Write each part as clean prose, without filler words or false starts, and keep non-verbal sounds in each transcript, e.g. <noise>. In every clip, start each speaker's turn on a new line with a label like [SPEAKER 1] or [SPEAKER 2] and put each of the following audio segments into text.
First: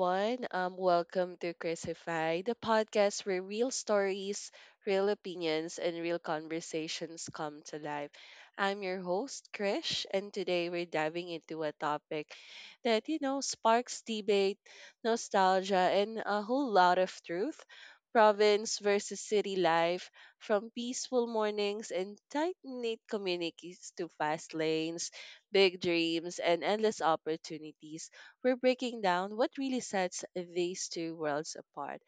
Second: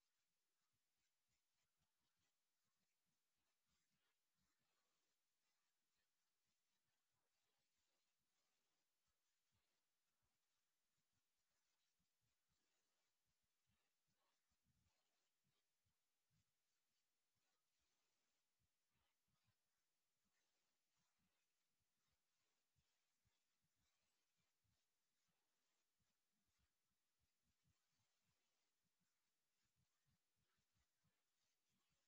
[SPEAKER 1] everyone. Welcome to Crisify, the podcast where real stories, real opinions, and real conversations come to life. I'm your host, Krish, and today we're diving into a topic that sparks debate, nostalgia, and a whole lot of truth. Province versus city life, from peaceful mornings and tight knit communities to fast lanes, big dreams, and endless opportunities, we're breaking down what really sets these two worlds apart.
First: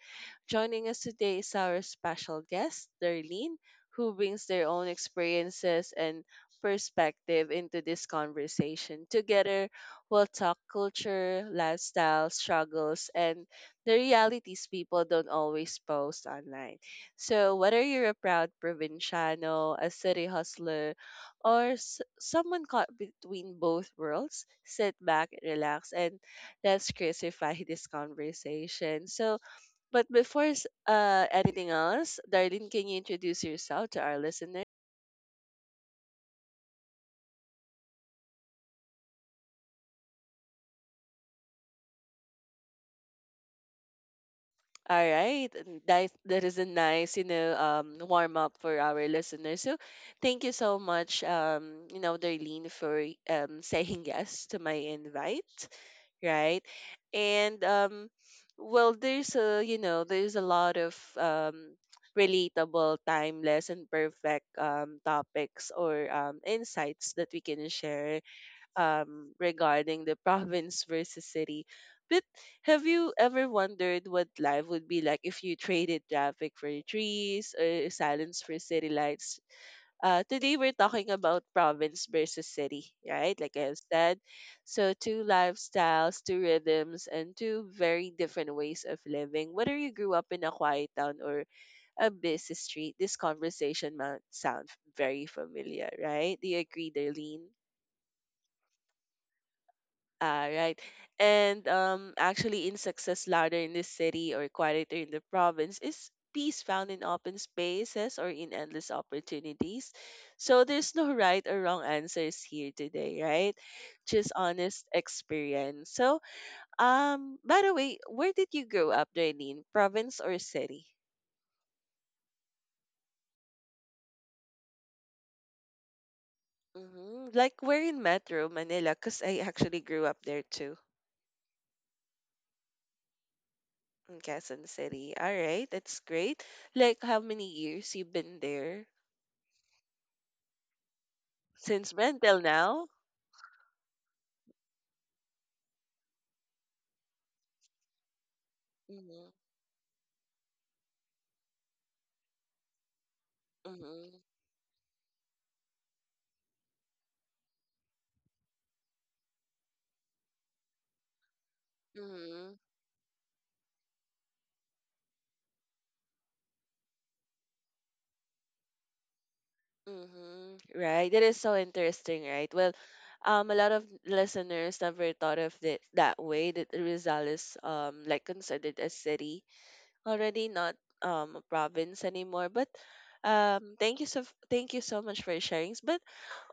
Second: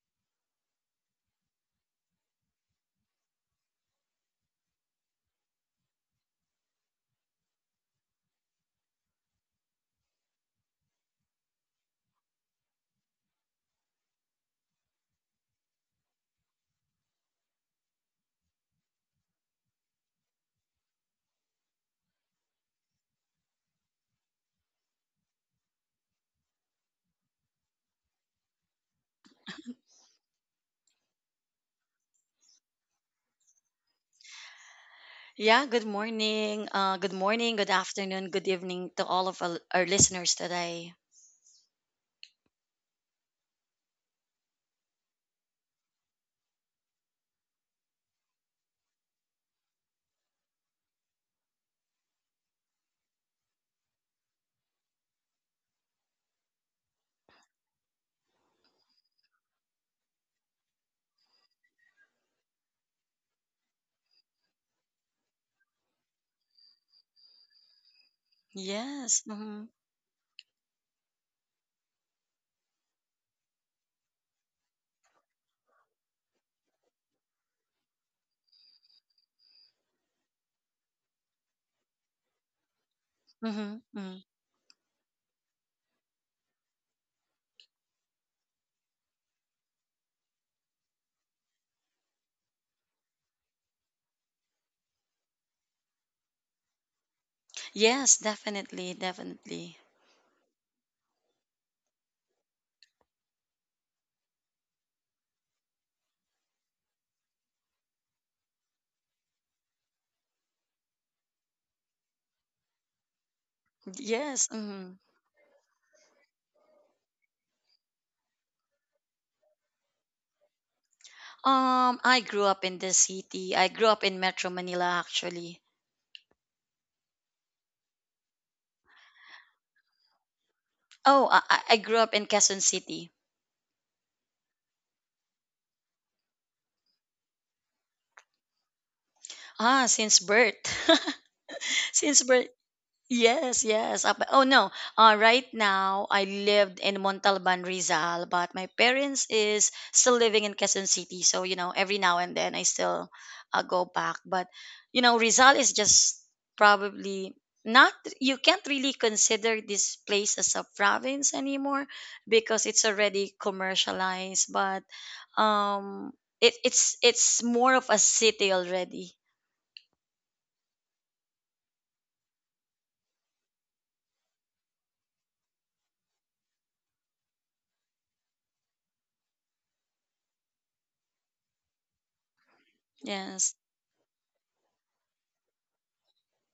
[SPEAKER 1] Joining us today is our special guest, Darlene, who brings their own experiences and perspective into this conversation. Together, we'll talk culture, lifestyle, struggles, and the realities people don't always post online. So, whether you're a proud provinciano, a city hustler, or someone caught between both worlds, sit back, relax, and let's crucify <laughs> this conversation. But before anything else, Darlene, can you introduce yourself to our listeners?
[SPEAKER 2] Yeah, good morning. Good morning, good afternoon, good evening to all of our listeners today.
[SPEAKER 1] All right, and that is a nice, warm up for our listeners. So, thank you so much, Darlene, for <laughs> saying yes to my invite, right? And um, there's a there's a lot of relatable, timeless, and perfect topics or insights that we can share,
[SPEAKER 2] Yes. Mm-hmm,
[SPEAKER 1] regarding the <laughs> province versus city. But have you ever wondered what life would be like if you traded traffic for trees or silence for city lights? Today we're talking about province versus city, right? Like I
[SPEAKER 2] mm-hmm,
[SPEAKER 1] have
[SPEAKER 2] hmm.
[SPEAKER 1] said. So, two lifestyles, two rhythms, and two very different ways of living. Whether you grew up in a quiet town or a busy street, this conversation might sound very familiar, right? Do you agree, Darlene?
[SPEAKER 2] Yes, definitely, definitely.
[SPEAKER 1] Ah, right. And Actually, in success, louder in the city or quieter in the province, is peace found in open spaces or in endless opportunities? So there's no right or wrong answers here today, right? Just
[SPEAKER 2] Yes.
[SPEAKER 1] honest
[SPEAKER 2] Mm-hmm.
[SPEAKER 1] experience. So, by the way, where did you grow up, Darlene? Province or city?
[SPEAKER 2] I grew up in the city. I grew up in Metro Manila, actually.
[SPEAKER 1] Hmm. Like, we're in Metro Manila, because I actually grew up there too,
[SPEAKER 2] Oh, I grew up in Quezon City.
[SPEAKER 1] in Quezon City. All right, that's great. Like, how many years you've been there?
[SPEAKER 2] Ah, since birth. <laughs>
[SPEAKER 1] Since when
[SPEAKER 2] Since
[SPEAKER 1] till
[SPEAKER 2] birth.
[SPEAKER 1] now?
[SPEAKER 2] Yes, yes. Up, oh no. Right now, I lived in Montalban, Rizal, but my parents
[SPEAKER 1] Mhm,
[SPEAKER 2] is still living in Quezon City. So you know, every now and then I still go back.
[SPEAKER 1] mhm,
[SPEAKER 2] But you know, Rizal is just probably not. You can't really consider this place as a province anymore
[SPEAKER 1] mhm,
[SPEAKER 2] because it's already commercialized. But um, it's more of a city already.
[SPEAKER 1] mhm. Right. That is so interesting, right? Well, a lot of listeners never thought of it that way. That Rizal is like considered a city already, not a province anymore. But
[SPEAKER 2] Yes.
[SPEAKER 1] um, thank you so thank you so much for sharing. But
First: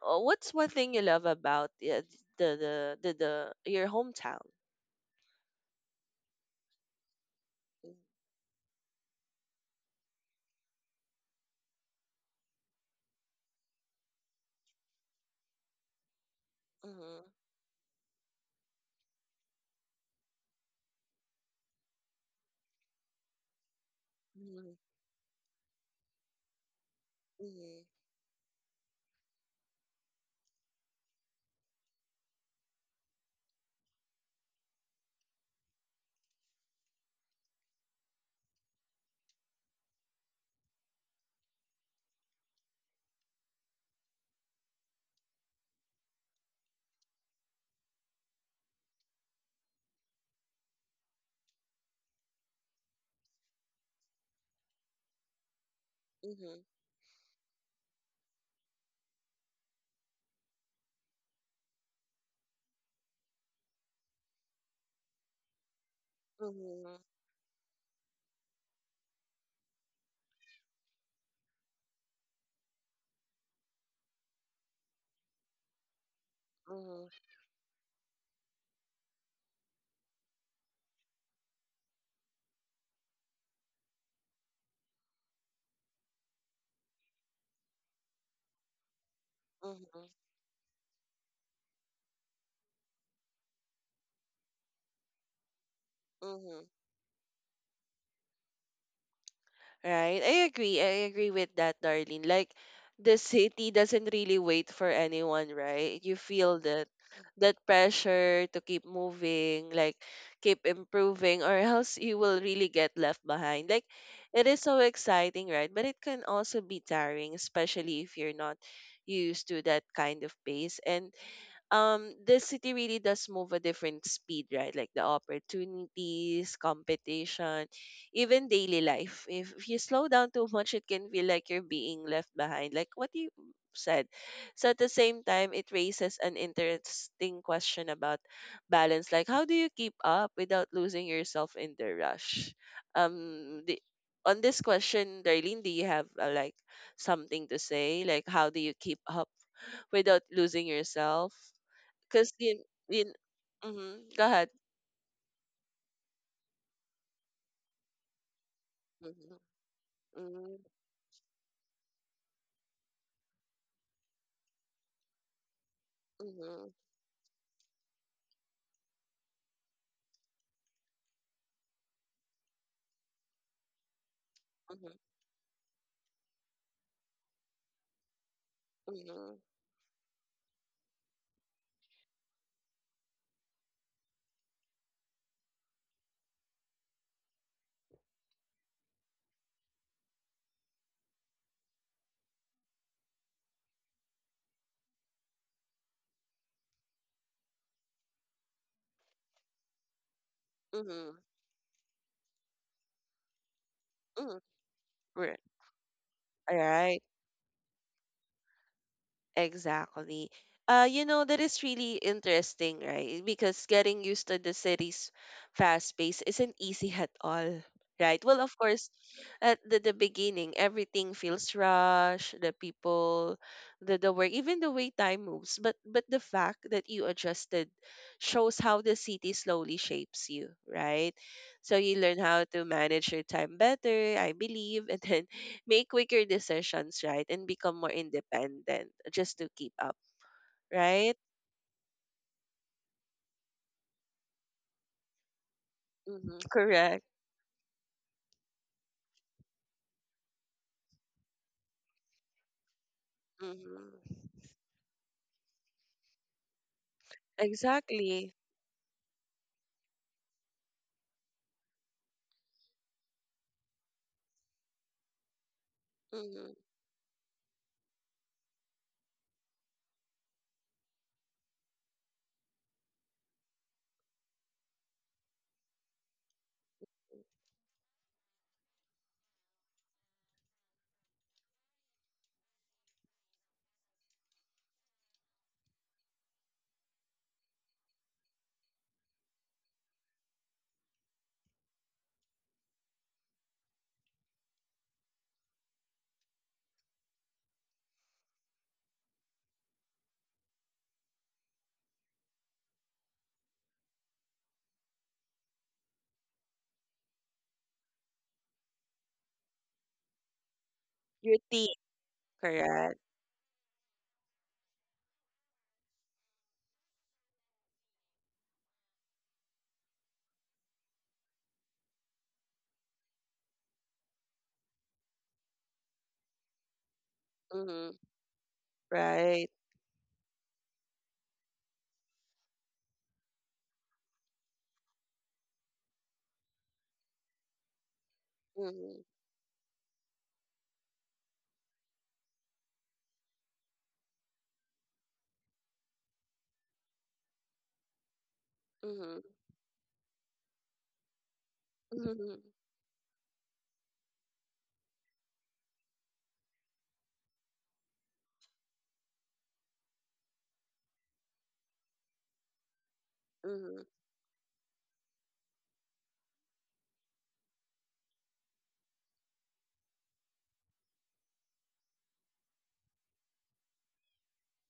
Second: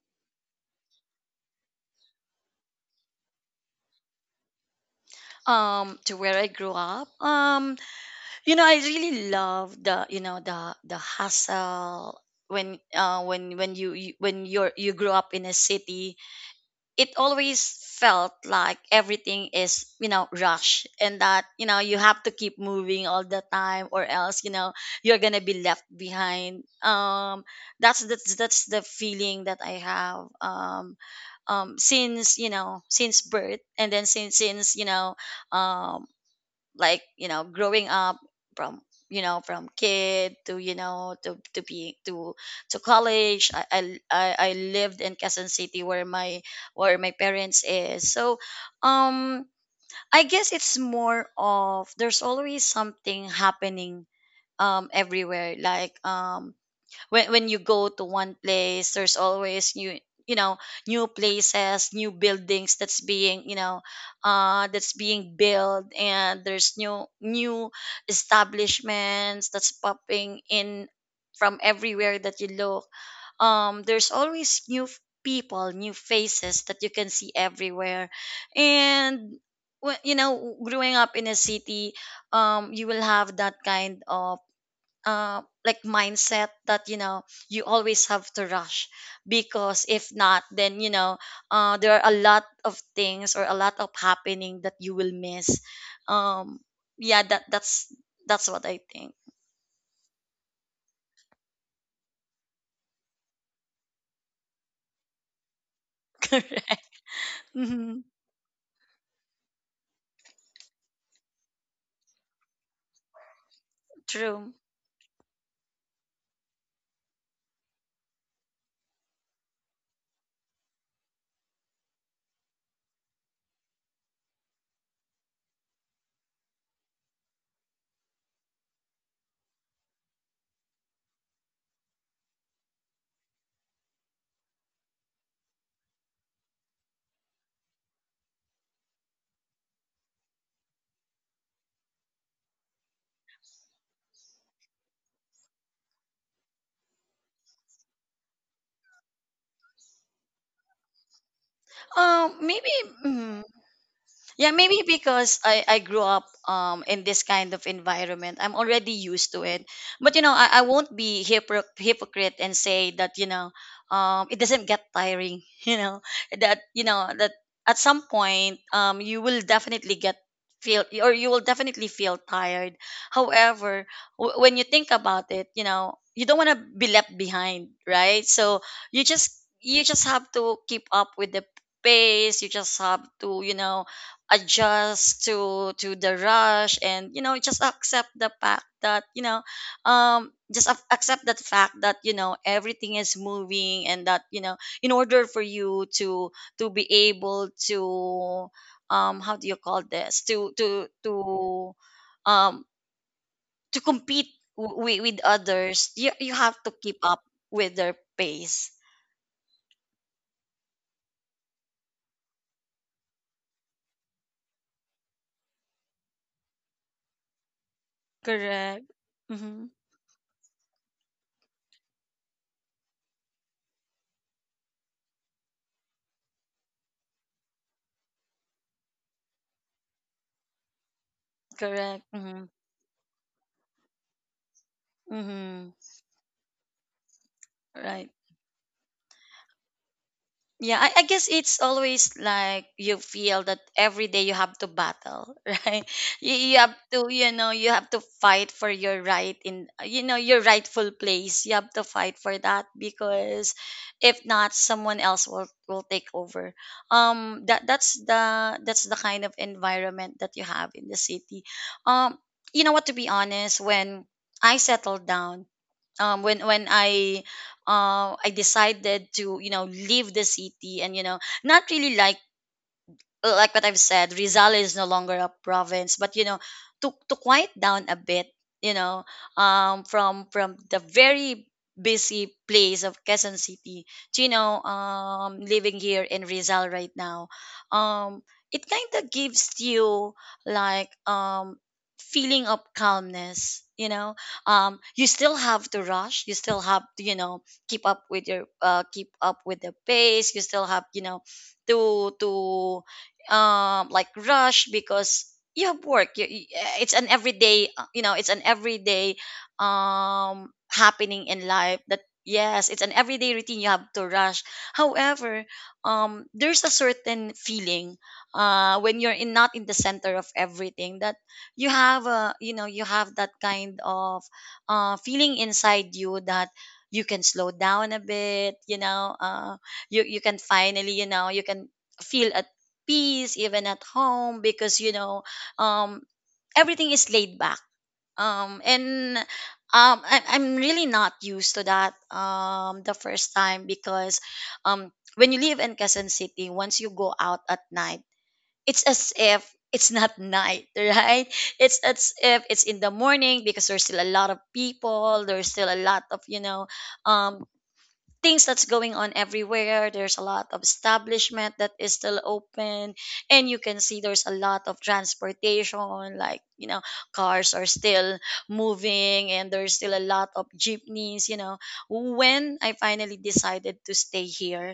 [SPEAKER 1] what's one thing you love about the, the the your hometown?
[SPEAKER 2] To where I grew up. You know, I really love the the hustle when you when you're you grew up in a city. It
[SPEAKER 1] Mm-hmm.
[SPEAKER 2] always felt like everything is you know rush and that you know you have to keep moving all the time or else you
[SPEAKER 1] Mm-hmm.
[SPEAKER 2] know you're gonna be left behind.
[SPEAKER 1] Mm-hmm.
[SPEAKER 2] That's the feeling that I have. Since you know since birth and then since you know um like you know growing up from you know from kid to you know to be to college, I lived in Quezon City where my parents is, so um I guess it's more of there's always something happening everywhere. Like when you go to one place, there's always new you know new places, new buildings that's being you know that's being built, and there's
[SPEAKER 1] Mm-hmm.
[SPEAKER 2] new establishments that's popping in from everywhere that you look. There's always new people, new faces that you can see everywhere. And you know, growing up in a city, you will have that kind of like mindset that you know you always have to rush, because if
[SPEAKER 1] Mm-hmm.
[SPEAKER 2] not, then you know there are a lot of things or a lot of happening that you will miss. um
[SPEAKER 1] Mm-hmm.
[SPEAKER 2] yeah that that's that's what I think.
[SPEAKER 1] Right. I agree. I agree with that, Darlene. Like the city doesn't really wait for anyone, right? You
[SPEAKER 2] <laughs>
[SPEAKER 1] feel that
[SPEAKER 2] Correct.
[SPEAKER 1] that
[SPEAKER 2] Hmm.
[SPEAKER 1] pressure to keep moving, like keep improving, or else you will really get left behind. Like it
[SPEAKER 2] True.
[SPEAKER 1] is so exciting, right? But it can also be tiring, especially if you're not used to that kind of pace. And The city really does move a different speed, right? Like the opportunities, competition, even daily life, if you slow down too much, it can feel like you're being left behind, like what you said. So at the same time it raises an interesting question about balance, like how do you keep up without losing yourself in the rush. um the, on this question, Darlene, do you have like something to say, like how do you keep up without losing yourself, because
[SPEAKER 2] um maybe
[SPEAKER 1] in
[SPEAKER 2] mm,
[SPEAKER 1] Mm-hmm, go
[SPEAKER 2] Yeah,
[SPEAKER 1] ahead.
[SPEAKER 2] maybe because I grew up in this kind of environment. I'm already used to
[SPEAKER 1] Mm-hmm,
[SPEAKER 2] it. But you know,
[SPEAKER 1] mm-hmm,
[SPEAKER 2] I won't be hypocrite and say that, you know, it doesn't get tiring, <laughs>
[SPEAKER 1] mm-hmm,
[SPEAKER 2] you know, that at some point you will definitely feel tired. However, when you think about it, you know, you don't want to be left behind, right? So you just
[SPEAKER 1] mm-hmm,
[SPEAKER 2] you just have to keep up with the pace. You just have to, you know, adjust to the rush, and you know, just accept the fact that you know just accept that fact that you know everything is moving, and that you know in order for you to be able to how do you call this,
[SPEAKER 1] mm-hmm,
[SPEAKER 2] um to compete
[SPEAKER 1] mm-hmm.
[SPEAKER 2] with
[SPEAKER 1] Right.
[SPEAKER 2] others, you have
[SPEAKER 1] All
[SPEAKER 2] to keep
[SPEAKER 1] right.
[SPEAKER 2] up with their pace.
[SPEAKER 1] Exactly. You know, that is really interesting, right? Because getting used to the city's fast pace isn't easy at all, right? Well, of
[SPEAKER 2] Correct.
[SPEAKER 1] course, at
[SPEAKER 2] Mm-hmm.
[SPEAKER 1] the beginning, everything feels rushed, the people, the work, even the way time moves. But the fact that you adjusted shows how the city slowly shapes you, right? So you
[SPEAKER 2] Correct.
[SPEAKER 1] learn how
[SPEAKER 2] Mm-hmm.
[SPEAKER 1] to manage your time better, I believe, <laughs> and then
[SPEAKER 2] Mm-hmm.
[SPEAKER 1] make quicker decisions, right? And become more
[SPEAKER 2] Right.
[SPEAKER 1] independent just to keep up,
[SPEAKER 2] Yeah, I
[SPEAKER 1] right?
[SPEAKER 2] guess it's always like you feel that every day you have to battle, <laughs> right? You,
[SPEAKER 1] Mm-hmm.
[SPEAKER 2] you have
[SPEAKER 1] Correct.
[SPEAKER 2] to, you know, you have to fight for your right in, you know, your rightful place. You have to fight for that because if
[SPEAKER 1] Mm-hmm.
[SPEAKER 2] not, someone else will take over. That that's
[SPEAKER 1] Exactly.
[SPEAKER 2] the that's the kind of environment that you have in the city. Um, you know what? To be honest, when I settled down,
[SPEAKER 1] Mm-hmm.
[SPEAKER 2] when I decided to you know leave the city, and you know, not really like what I've said, Rizal is no longer a province, but you know, to quiet down a bit, you know, from the very busy place of Quezon City, to, you know, living here in Rizal right now. um, it kind of gives you like feeling of calmness, you know. You still have to rush, you still have to, you know, keep up with your keep up with the pace. You still have, you know, to like rush because you have work. It's an everyday you know, it's an everyday happening
[SPEAKER 1] Your
[SPEAKER 2] in
[SPEAKER 1] team.
[SPEAKER 2] life, that yes, it's an
[SPEAKER 1] Correct.
[SPEAKER 2] everyday routine, you have to rush. However, there's a certain feeling when you're in not in the center of everything, that you have a you know you have that kind of feeling inside you that you can slow down
[SPEAKER 1] Mm-hmm.
[SPEAKER 2] a bit, you know.
[SPEAKER 1] Right.
[SPEAKER 2] You you can finally, you know, you can feel at peace even at home, because you know, um everything is laid back.
[SPEAKER 1] Mm-hmm.
[SPEAKER 2] And I, I'm really not used to that the first time, because um when you live in Quezon City, once you go out at night, it's as
[SPEAKER 1] Mm-hmm.
[SPEAKER 2] if it's not night. <laughs> Right, it's as if
[SPEAKER 1] Mm-hmm.
[SPEAKER 2] it's in the morning, because there's still a lot of people, there's still a lot of you know um things that's going on everywhere. There's a lot of establishment that is still open, and you can
[SPEAKER 1] Mm-hmm.
[SPEAKER 2] see there's a lot of transportation, like you know, cars are still moving, and there's still a lot of jeepneys. You know, when I finally decided to stay here,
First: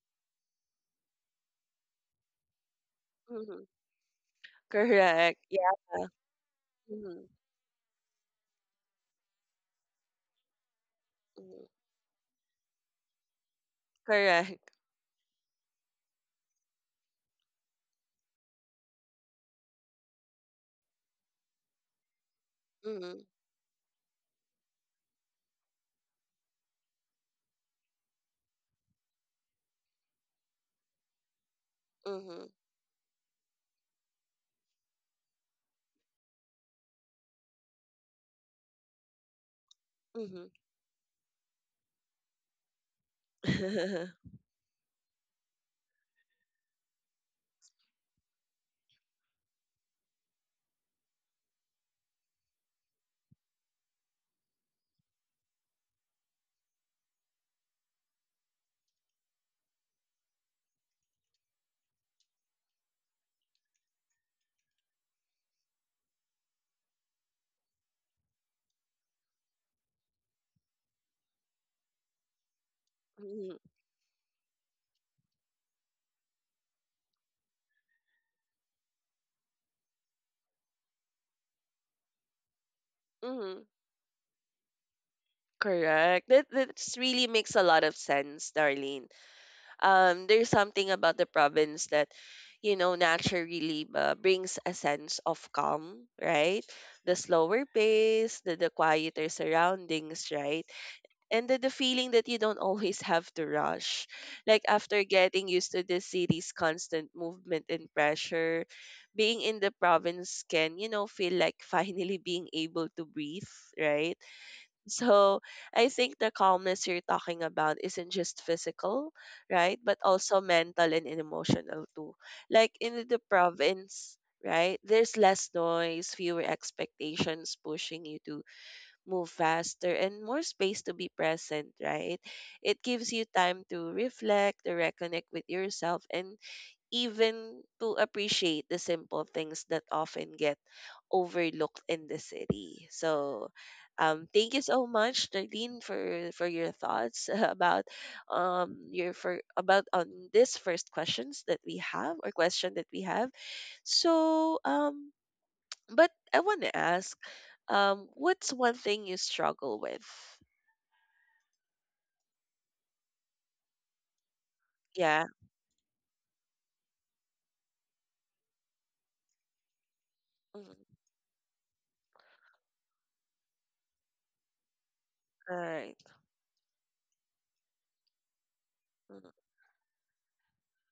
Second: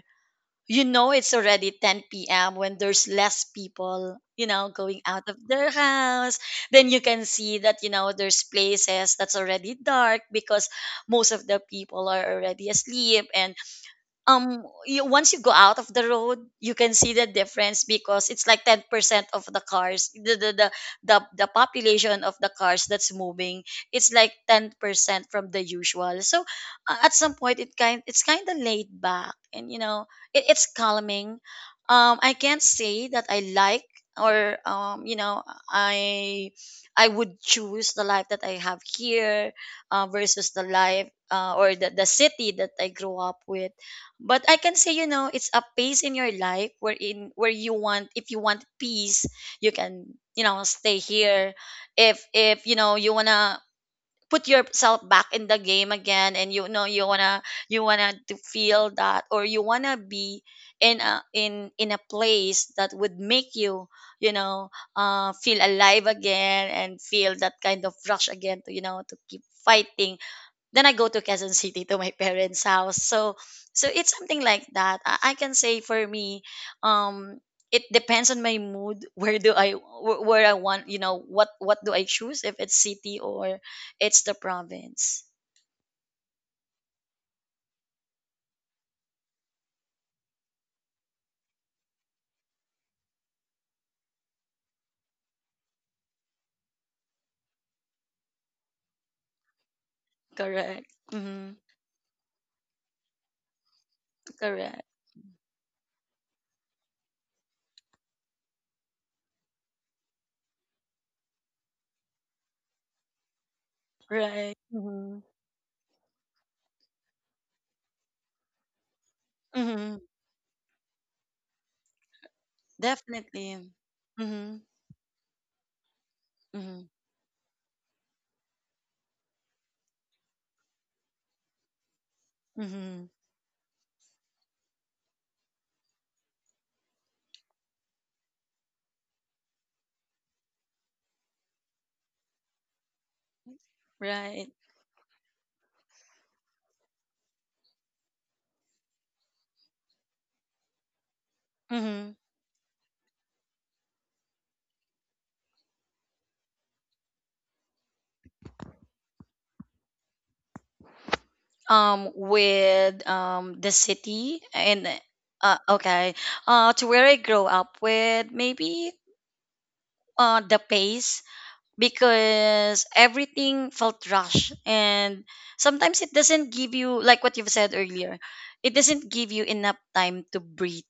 [SPEAKER 2] you know, it's already 10 p.m. when there's less
[SPEAKER 1] Mm-hmm.
[SPEAKER 2] people, you know, going out of
[SPEAKER 1] Correct.
[SPEAKER 2] their
[SPEAKER 1] Yeah.
[SPEAKER 2] house. Then you
[SPEAKER 1] Mm-hmm.
[SPEAKER 2] can see that, you know, there's places that's already dark, because most of the
[SPEAKER 1] Mm-hmm.
[SPEAKER 2] people are already asleep. And
[SPEAKER 1] Correct.
[SPEAKER 2] you, once you go out of the road, you can see the difference, because it's like 10% of the cars, the, the population of the cars that's
[SPEAKER 1] Mm-hmm.
[SPEAKER 2] moving, it's like 10% from the usual. So at some point it kind it's kind of laid back, and you know it, it's calming. I
[SPEAKER 1] Mm-hmm.
[SPEAKER 2] can't say that I like or you know, i I would choose the life that I have here
[SPEAKER 1] Mm-hmm.
[SPEAKER 2] versus the life or the city that I grew up with.
[SPEAKER 1] <laughs>
[SPEAKER 2] But I can say, you know, it's a pace in your life where in where you want, if you want peace, you can you know stay here. If you know you wanna put yourself back in the game again, and you know you wanna to feel that, or you wanna be in a in a place that would make you you know feel alive again, and feel that kind of rush again, to you know to keep fighting, then I go to Quezon City to my <laughs> parents' house. So
[SPEAKER 1] Hmm.
[SPEAKER 2] so it's something like that. I can say for me, um, it depends on my mood. <laughs> Where do I where I want, you know, what do I choose, if it's city or
[SPEAKER 1] Hmm.
[SPEAKER 2] it's the province?
[SPEAKER 1] Correct. That really makes a lot of sense, Darlene. There's something about the province that you know naturally brings a sense of calm, right? The slower pace, the quieter surroundings, right?
[SPEAKER 2] Correct.
[SPEAKER 1] And
[SPEAKER 2] Mm-hmm.
[SPEAKER 1] the feeling that you don't <laughs> always have to rush, like
[SPEAKER 2] Correct.
[SPEAKER 1] after getting used to the city's constant movement and pressure, being in the province can you know feel like <laughs> finally being able to breathe, right?
[SPEAKER 2] Right. Mm-hmm.
[SPEAKER 1] So I think the calmness you're talking about isn't just physical, right?
[SPEAKER 2] Mm-hmm.
[SPEAKER 1] But also mental and emotional too. Like in the
[SPEAKER 2] Definitely.
[SPEAKER 1] province,
[SPEAKER 2] Mm-hmm.
[SPEAKER 1] right? There's less noise, fewer
[SPEAKER 2] Mm-hmm.
[SPEAKER 1] expectations pushing you to move faster, and more space to be present, right? It
[SPEAKER 2] Mm-hmm.
[SPEAKER 1] gives you time to reflect, to reconnect with yourself, and even to appreciate the simple things that often get overlooked in the city. So, thank
[SPEAKER 2] Right.
[SPEAKER 1] you so much, Darlene, for your thoughts <laughs> about your for about on this first questions that we have,
[SPEAKER 2] Mm-hmm.
[SPEAKER 1] or question that we have. So, but I want to ask, what's one thing you struggle with?
[SPEAKER 2] With the city and
[SPEAKER 1] Yeah.
[SPEAKER 2] okay, to where I grow up with, maybe the
[SPEAKER 1] Mhm,
[SPEAKER 2] pace, because everything felt rushed, and
[SPEAKER 1] all right.
[SPEAKER 2] sometimes it doesn't give you, like what you've said earlier, it doesn't
[SPEAKER 1] Mhm,
[SPEAKER 2] give you enough time to breathe.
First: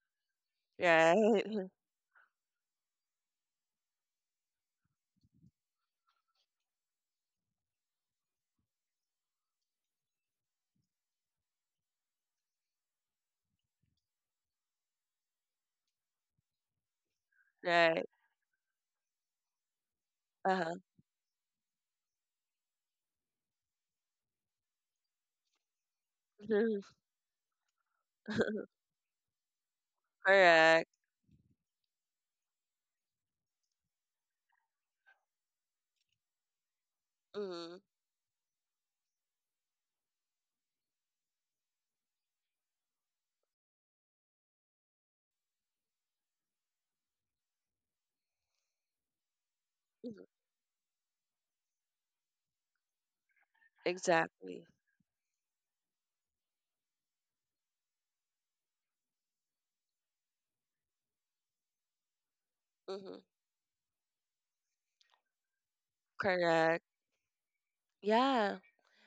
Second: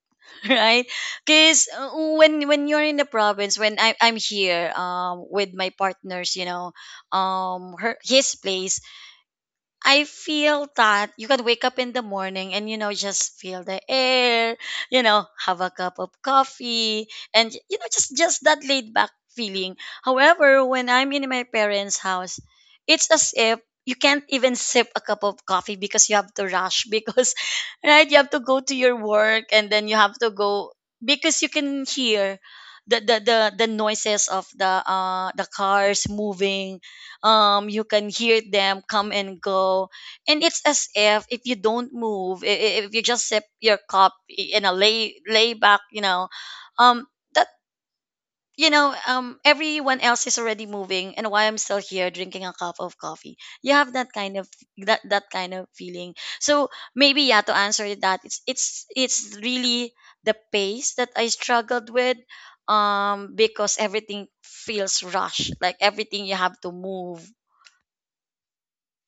[SPEAKER 2] <laughs> Right?
[SPEAKER 1] right.
[SPEAKER 2] Because
[SPEAKER 1] <laughs>
[SPEAKER 2] when you're in the province, when I'm here with my partners, you know, her his place, I feel that you can wake up in the morning and you know just feel the air, you know, have a cup of coffee, and you know
[SPEAKER 1] Right.
[SPEAKER 2] just that laid back feeling.
[SPEAKER 1] Uh
[SPEAKER 2] However,
[SPEAKER 1] huh.
[SPEAKER 2] when I'm in my parents' house, it's as if you can't even sip a cup of coffee because you have to rush, because <laughs> right, you have to go to
[SPEAKER 1] <laughs>
[SPEAKER 2] your work, and then you have to go,
[SPEAKER 1] Correct.
[SPEAKER 2] because you can hear the the the, the noises of the cars moving.
[SPEAKER 1] Mhm.
[SPEAKER 2] You can hear them come and go, and it's as if you don't move, if you just sip your cup in a lay back, you know, um that you know, everyone
[SPEAKER 1] Mhm.
[SPEAKER 2] else is already moving, and why I'm still here drinking a cup of coffee, you have that kind of
[SPEAKER 1] Exactly.
[SPEAKER 2] that kind of feeling. So maybe yeah, to answer that, it's it's really the pace that I struggled with,
[SPEAKER 1] Hmm.
[SPEAKER 2] because everything feels rushed, like everything you have to
[SPEAKER 1] Correct.
[SPEAKER 2] move.
[SPEAKER 1] Yeah,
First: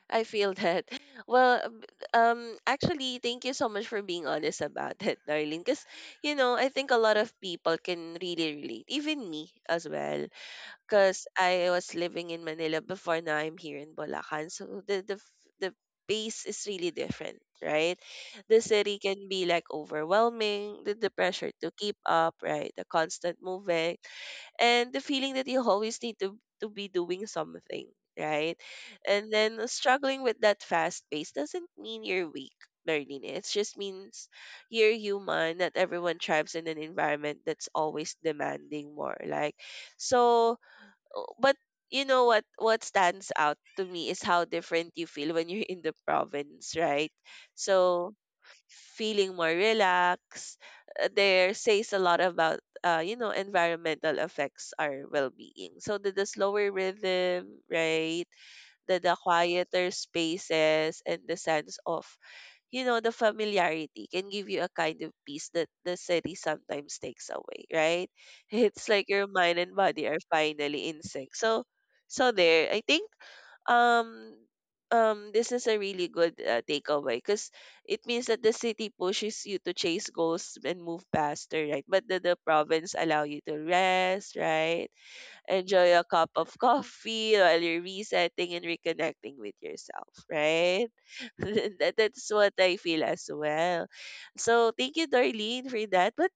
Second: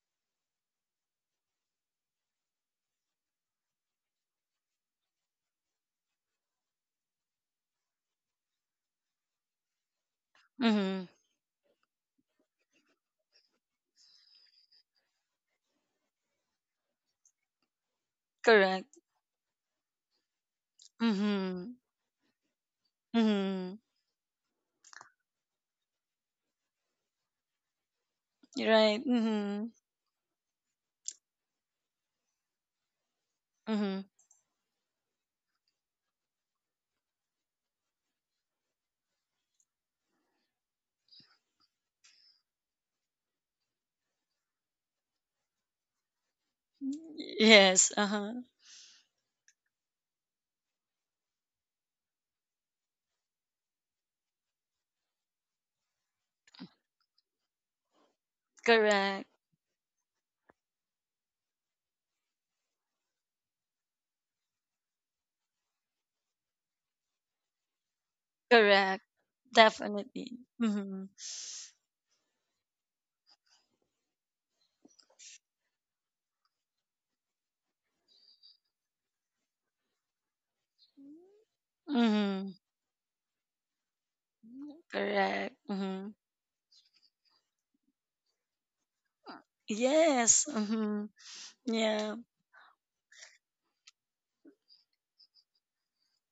[SPEAKER 1] I feel that. <laughs> Well, um, um, Actually, thank you so much for being honest about it, Darlene. Because, you know, I think a lot of people can really relate, even me as well.
[SPEAKER 2] Mm-hmm.
[SPEAKER 1] Because I was living in Manila before, now I'm here in Bulacan. So the, f- the pace is really different, right? The
[SPEAKER 2] Correct.
[SPEAKER 1] city can be like overwhelming, the pressure to
[SPEAKER 2] Mm-hmm.
[SPEAKER 1] keep up, right? The constant
[SPEAKER 2] Mm-hmm.
[SPEAKER 1] moving and the feeling that you always need to be doing something, right?
[SPEAKER 2] Right.
[SPEAKER 1] And then
[SPEAKER 2] Mm-hmm.
[SPEAKER 1] struggling with that fast pace doesn't mean you're weak, Darlene. It just
[SPEAKER 2] Mm-hmm.
[SPEAKER 1] means you're human. Not everyone thrives in an environment that's always demanding more. Like, so, but you know what? What stands out to me is how different you feel when you're in the province, right?
[SPEAKER 2] Yes.
[SPEAKER 1] So,
[SPEAKER 2] Uh-huh.
[SPEAKER 1] feeling more relaxed. There says a lot about you know environmental effects our well-being. So the slower rhythm, right? The
[SPEAKER 2] Correct.
[SPEAKER 1] quieter spaces and the sense of you know, the familiarity can give you a kind of peace that the city sometimes takes away, right? <laughs> It's
[SPEAKER 2] Correct.
[SPEAKER 1] like your mind and body are
[SPEAKER 2] Definitely.
[SPEAKER 1] finally in
[SPEAKER 2] Mm-hmm.
[SPEAKER 1] sync. So, so there, I think um this is a really good takeaway, because it means that the city pushes you to chase goals and move faster, right? But the
[SPEAKER 2] Mm-hmm.
[SPEAKER 1] province allow you to rest, right?
[SPEAKER 2] Correct.
[SPEAKER 1] Enjoy a
[SPEAKER 2] Mm-hmm.
[SPEAKER 1] cup of <laughs> coffee while you're resetting and reconnecting with yourself,
[SPEAKER 2] Yes.
[SPEAKER 1] right?
[SPEAKER 2] Mm-hmm.
[SPEAKER 1] <laughs> That-
[SPEAKER 2] Yeah.
[SPEAKER 1] That's what I feel as well. So thank you, Darlene, for that. But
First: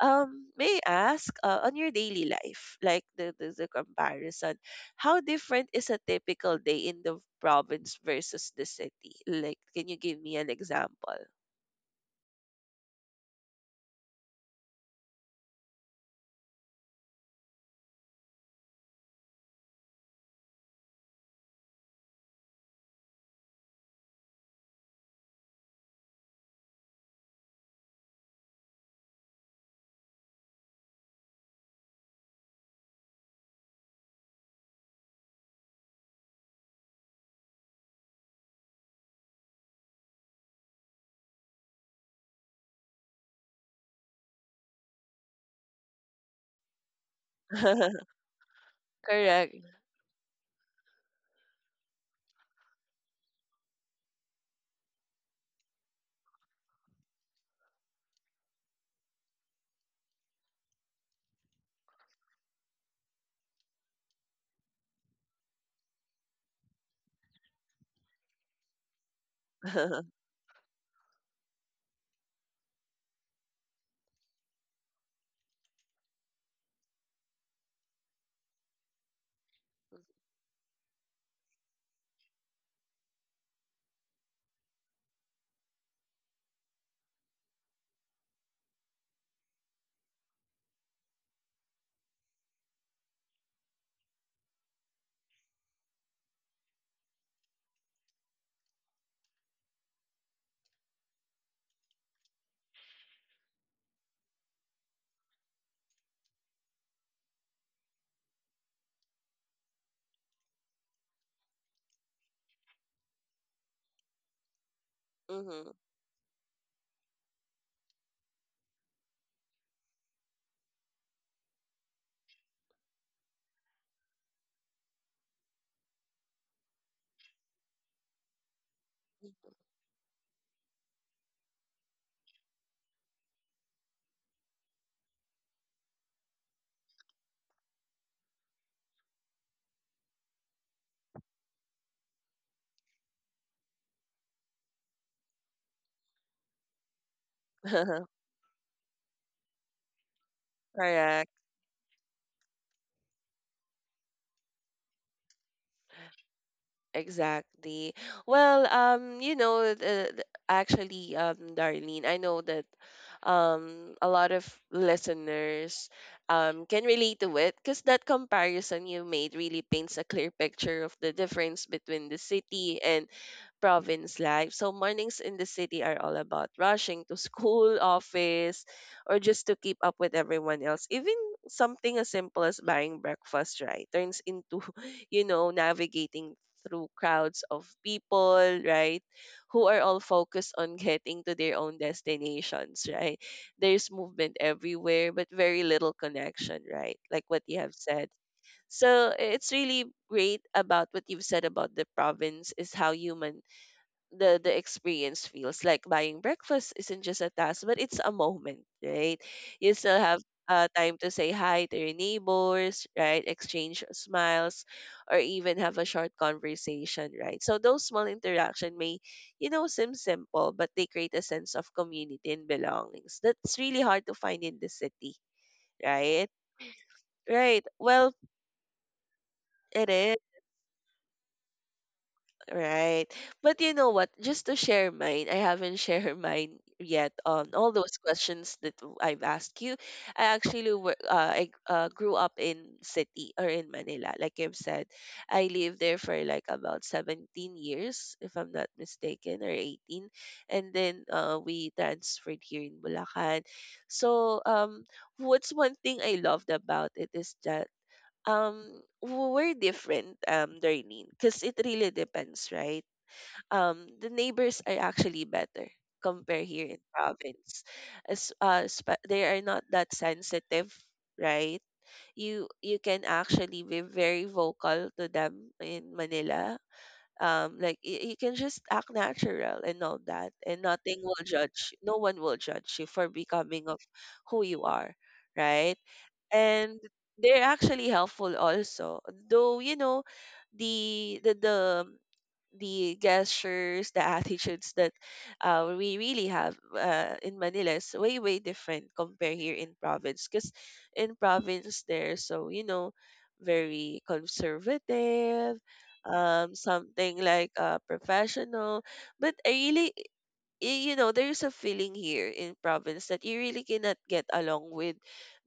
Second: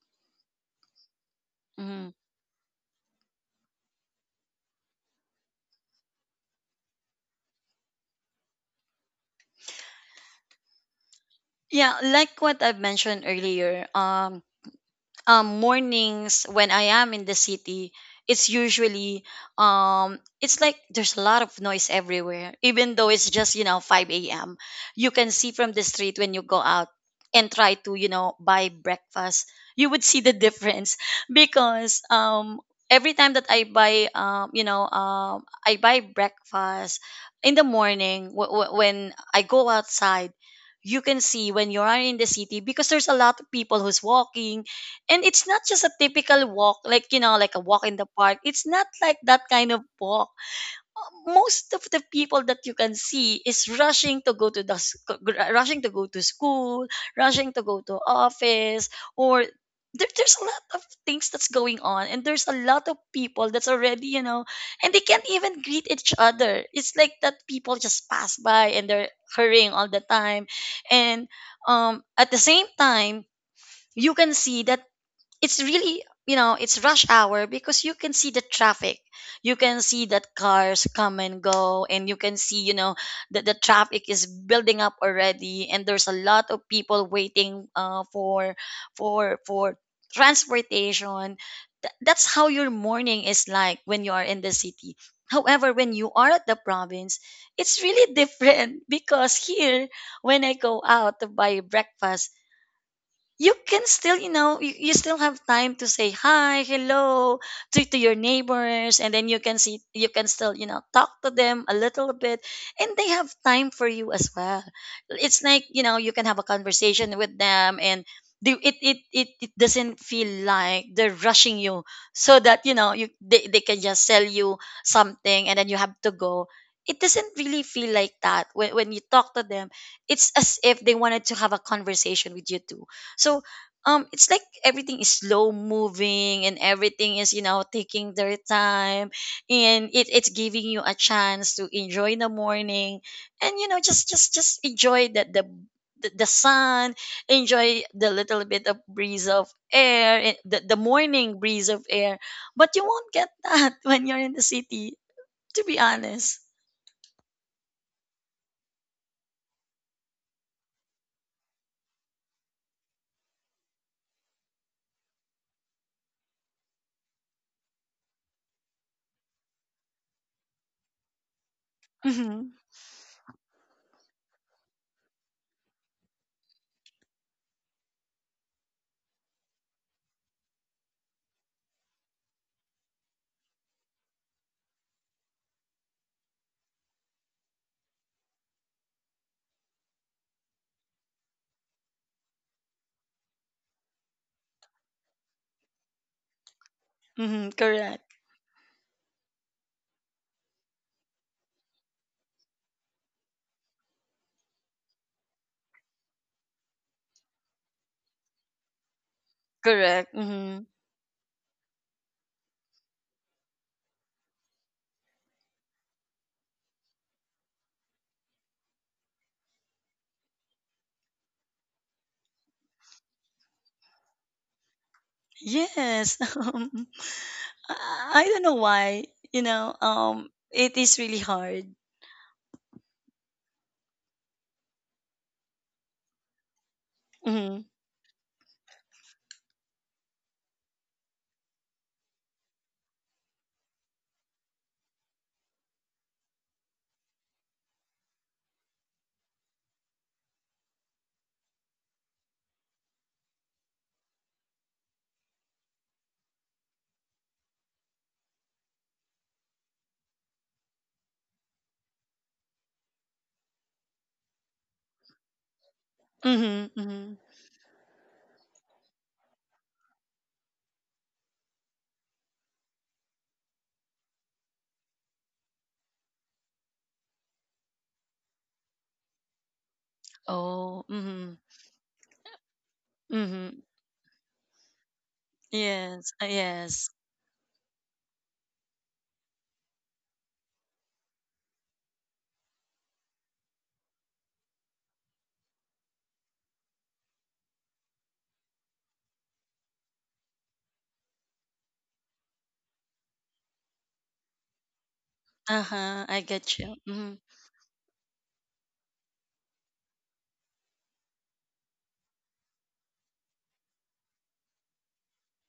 [SPEAKER 1] may I ask on your
[SPEAKER 2] Mm-hmm.
[SPEAKER 1] daily life, like the comparison, how different is a typical day in the province versus the city? Like, can you give me an example?
[SPEAKER 2] Yeah, like what I've mentioned earlier, mornings when I am in the city, it's usually it's like there's a lot of noise everywhere. Even though it's just, you know, 5 a.m. You can see from the street when you go out and try to, buy breakfast. You would see the difference <laughs> because every time that I buy I buy breakfast in the morning, when I go outside, you can see when you are in the city because there's a lot of people who's walking. And it's not just a typical walk, like, like a walk in the
[SPEAKER 1] <laughs>
[SPEAKER 2] park. It's not like that
[SPEAKER 1] Correct.
[SPEAKER 2] kind of walk. Most of the people that you can see is rushing to go to the rushing to go to school, rushing to go to office, or there, there's a lot of things that's going on, and there's a lot of people that's already, you know, and they can't even greet each other. It's like that, people just pass by and they're hurrying all the
[SPEAKER 1] <laughs>
[SPEAKER 2] time. And at the same time you can see that it's really, you know, it's rush hour, because you can see the traffic, you can see that cars come and go, and you can see, you know, that the traffic is building up already, and there's a lot of people waiting for for for transportation. That's how your morning is like when you are in the city. However, when you are at the province, it's really <laughs> different, because here when I go out to buy breakfast, you can still, you know, you still have time to say hi, hello to your neighbors, and then you can see, you can still, you know, talk to them a little bit, and they have time for you as well. It's like,
[SPEAKER 1] Mm-hmm.
[SPEAKER 2] you know, you can have a conversation with them, and do it, it, it, it doesn't feel like they're rushing you so that, you know, you they can just sell you something and then you have to go. It doesn't really feel like that when you talk to them. It's as if they wanted to have a conversation with you too. So it's like everything is slow moving, and everything is, you know, taking their time, and it, it's giving you a chance to enjoy the morning, and, you know, just enjoy that the sun, enjoy the
[SPEAKER 1] <laughs>
[SPEAKER 2] little bit of breeze of air, the
[SPEAKER 1] Correct.
[SPEAKER 2] morning breeze of air. But you won't get that <laughs> when you're in the city, to be honest.
[SPEAKER 1] Exactly. Well, you know, Darlene, I know that a lot of listeners can relate to it, because that comparison you made really paints a clear picture of the difference between the
[SPEAKER 2] Mm-hmm.
[SPEAKER 1] city and province life. So mornings in the city are all about rushing to school, <laughs> office, or just to keep up with everyone else. Even something as simple as buying breakfast, right, turns into, <laughs> you know, navigating through crowds of people, right, who are all focused on <laughs> getting to their own destinations, right? There's movement everywhere, but very little connection, right? Like what
[SPEAKER 2] Mm-hmm.
[SPEAKER 1] you have
[SPEAKER 2] Correct.
[SPEAKER 1] said. So it's really great about what you've said about the province is how human the experience feels, like buying breakfast isn't just a task but it's a moment, right? You still
[SPEAKER 2] Correct.
[SPEAKER 1] have
[SPEAKER 2] Mm-hmm.
[SPEAKER 1] time to say hi to your neighbors, right? Exchange smiles, or even have a short conversation, right? So those small interaction may you know seem simple, but they create a sense of community and belongings that's really hard to find in the city,
[SPEAKER 2] Yes. <laughs>
[SPEAKER 1] right?
[SPEAKER 2] I
[SPEAKER 1] Right. Well,
[SPEAKER 2] don't know why.
[SPEAKER 1] it is.
[SPEAKER 2] It is really hard.
[SPEAKER 1] Right. But you know what? Just to share mine, I haven't <laughs> shared mine yet on
[SPEAKER 2] Mm-hmm.
[SPEAKER 1] all those questions that I've asked you. I actually were, I grew up in city or in Manila, like I've said. I lived there for like about 17 years, if I'm not mistaken, or 18. And then we transferred here in Bulacan. So what's one thing I loved about it is that um we're different, Darlene, because it really depends, right? The neighbors are actually better compared here
[SPEAKER 2] Mm-hmm.
[SPEAKER 1] in
[SPEAKER 2] Mm-hmm.
[SPEAKER 1] province, as they are not that sensitive, right? You can actually be very vocal to them in Manila. Like you can just act natural and all that, and
[SPEAKER 2] Oh.
[SPEAKER 1] nothing will
[SPEAKER 2] Mm-hmm.
[SPEAKER 1] judge no one will judge you for
[SPEAKER 2] Mm-hmm.
[SPEAKER 1] becoming of who you are, right?
[SPEAKER 2] Yes.
[SPEAKER 1] And
[SPEAKER 2] Yes.
[SPEAKER 1] they're actually helpful also, though the the the um, the gestures, the <laughs> attitudes that we really have in Manila is way way different compared here in province, because in province they're, so very conservative,
[SPEAKER 2] Uh huh. I get you. Mm-hmm.
[SPEAKER 1] something like professional. But you know, there's a feeling here in province that you really cannot get along with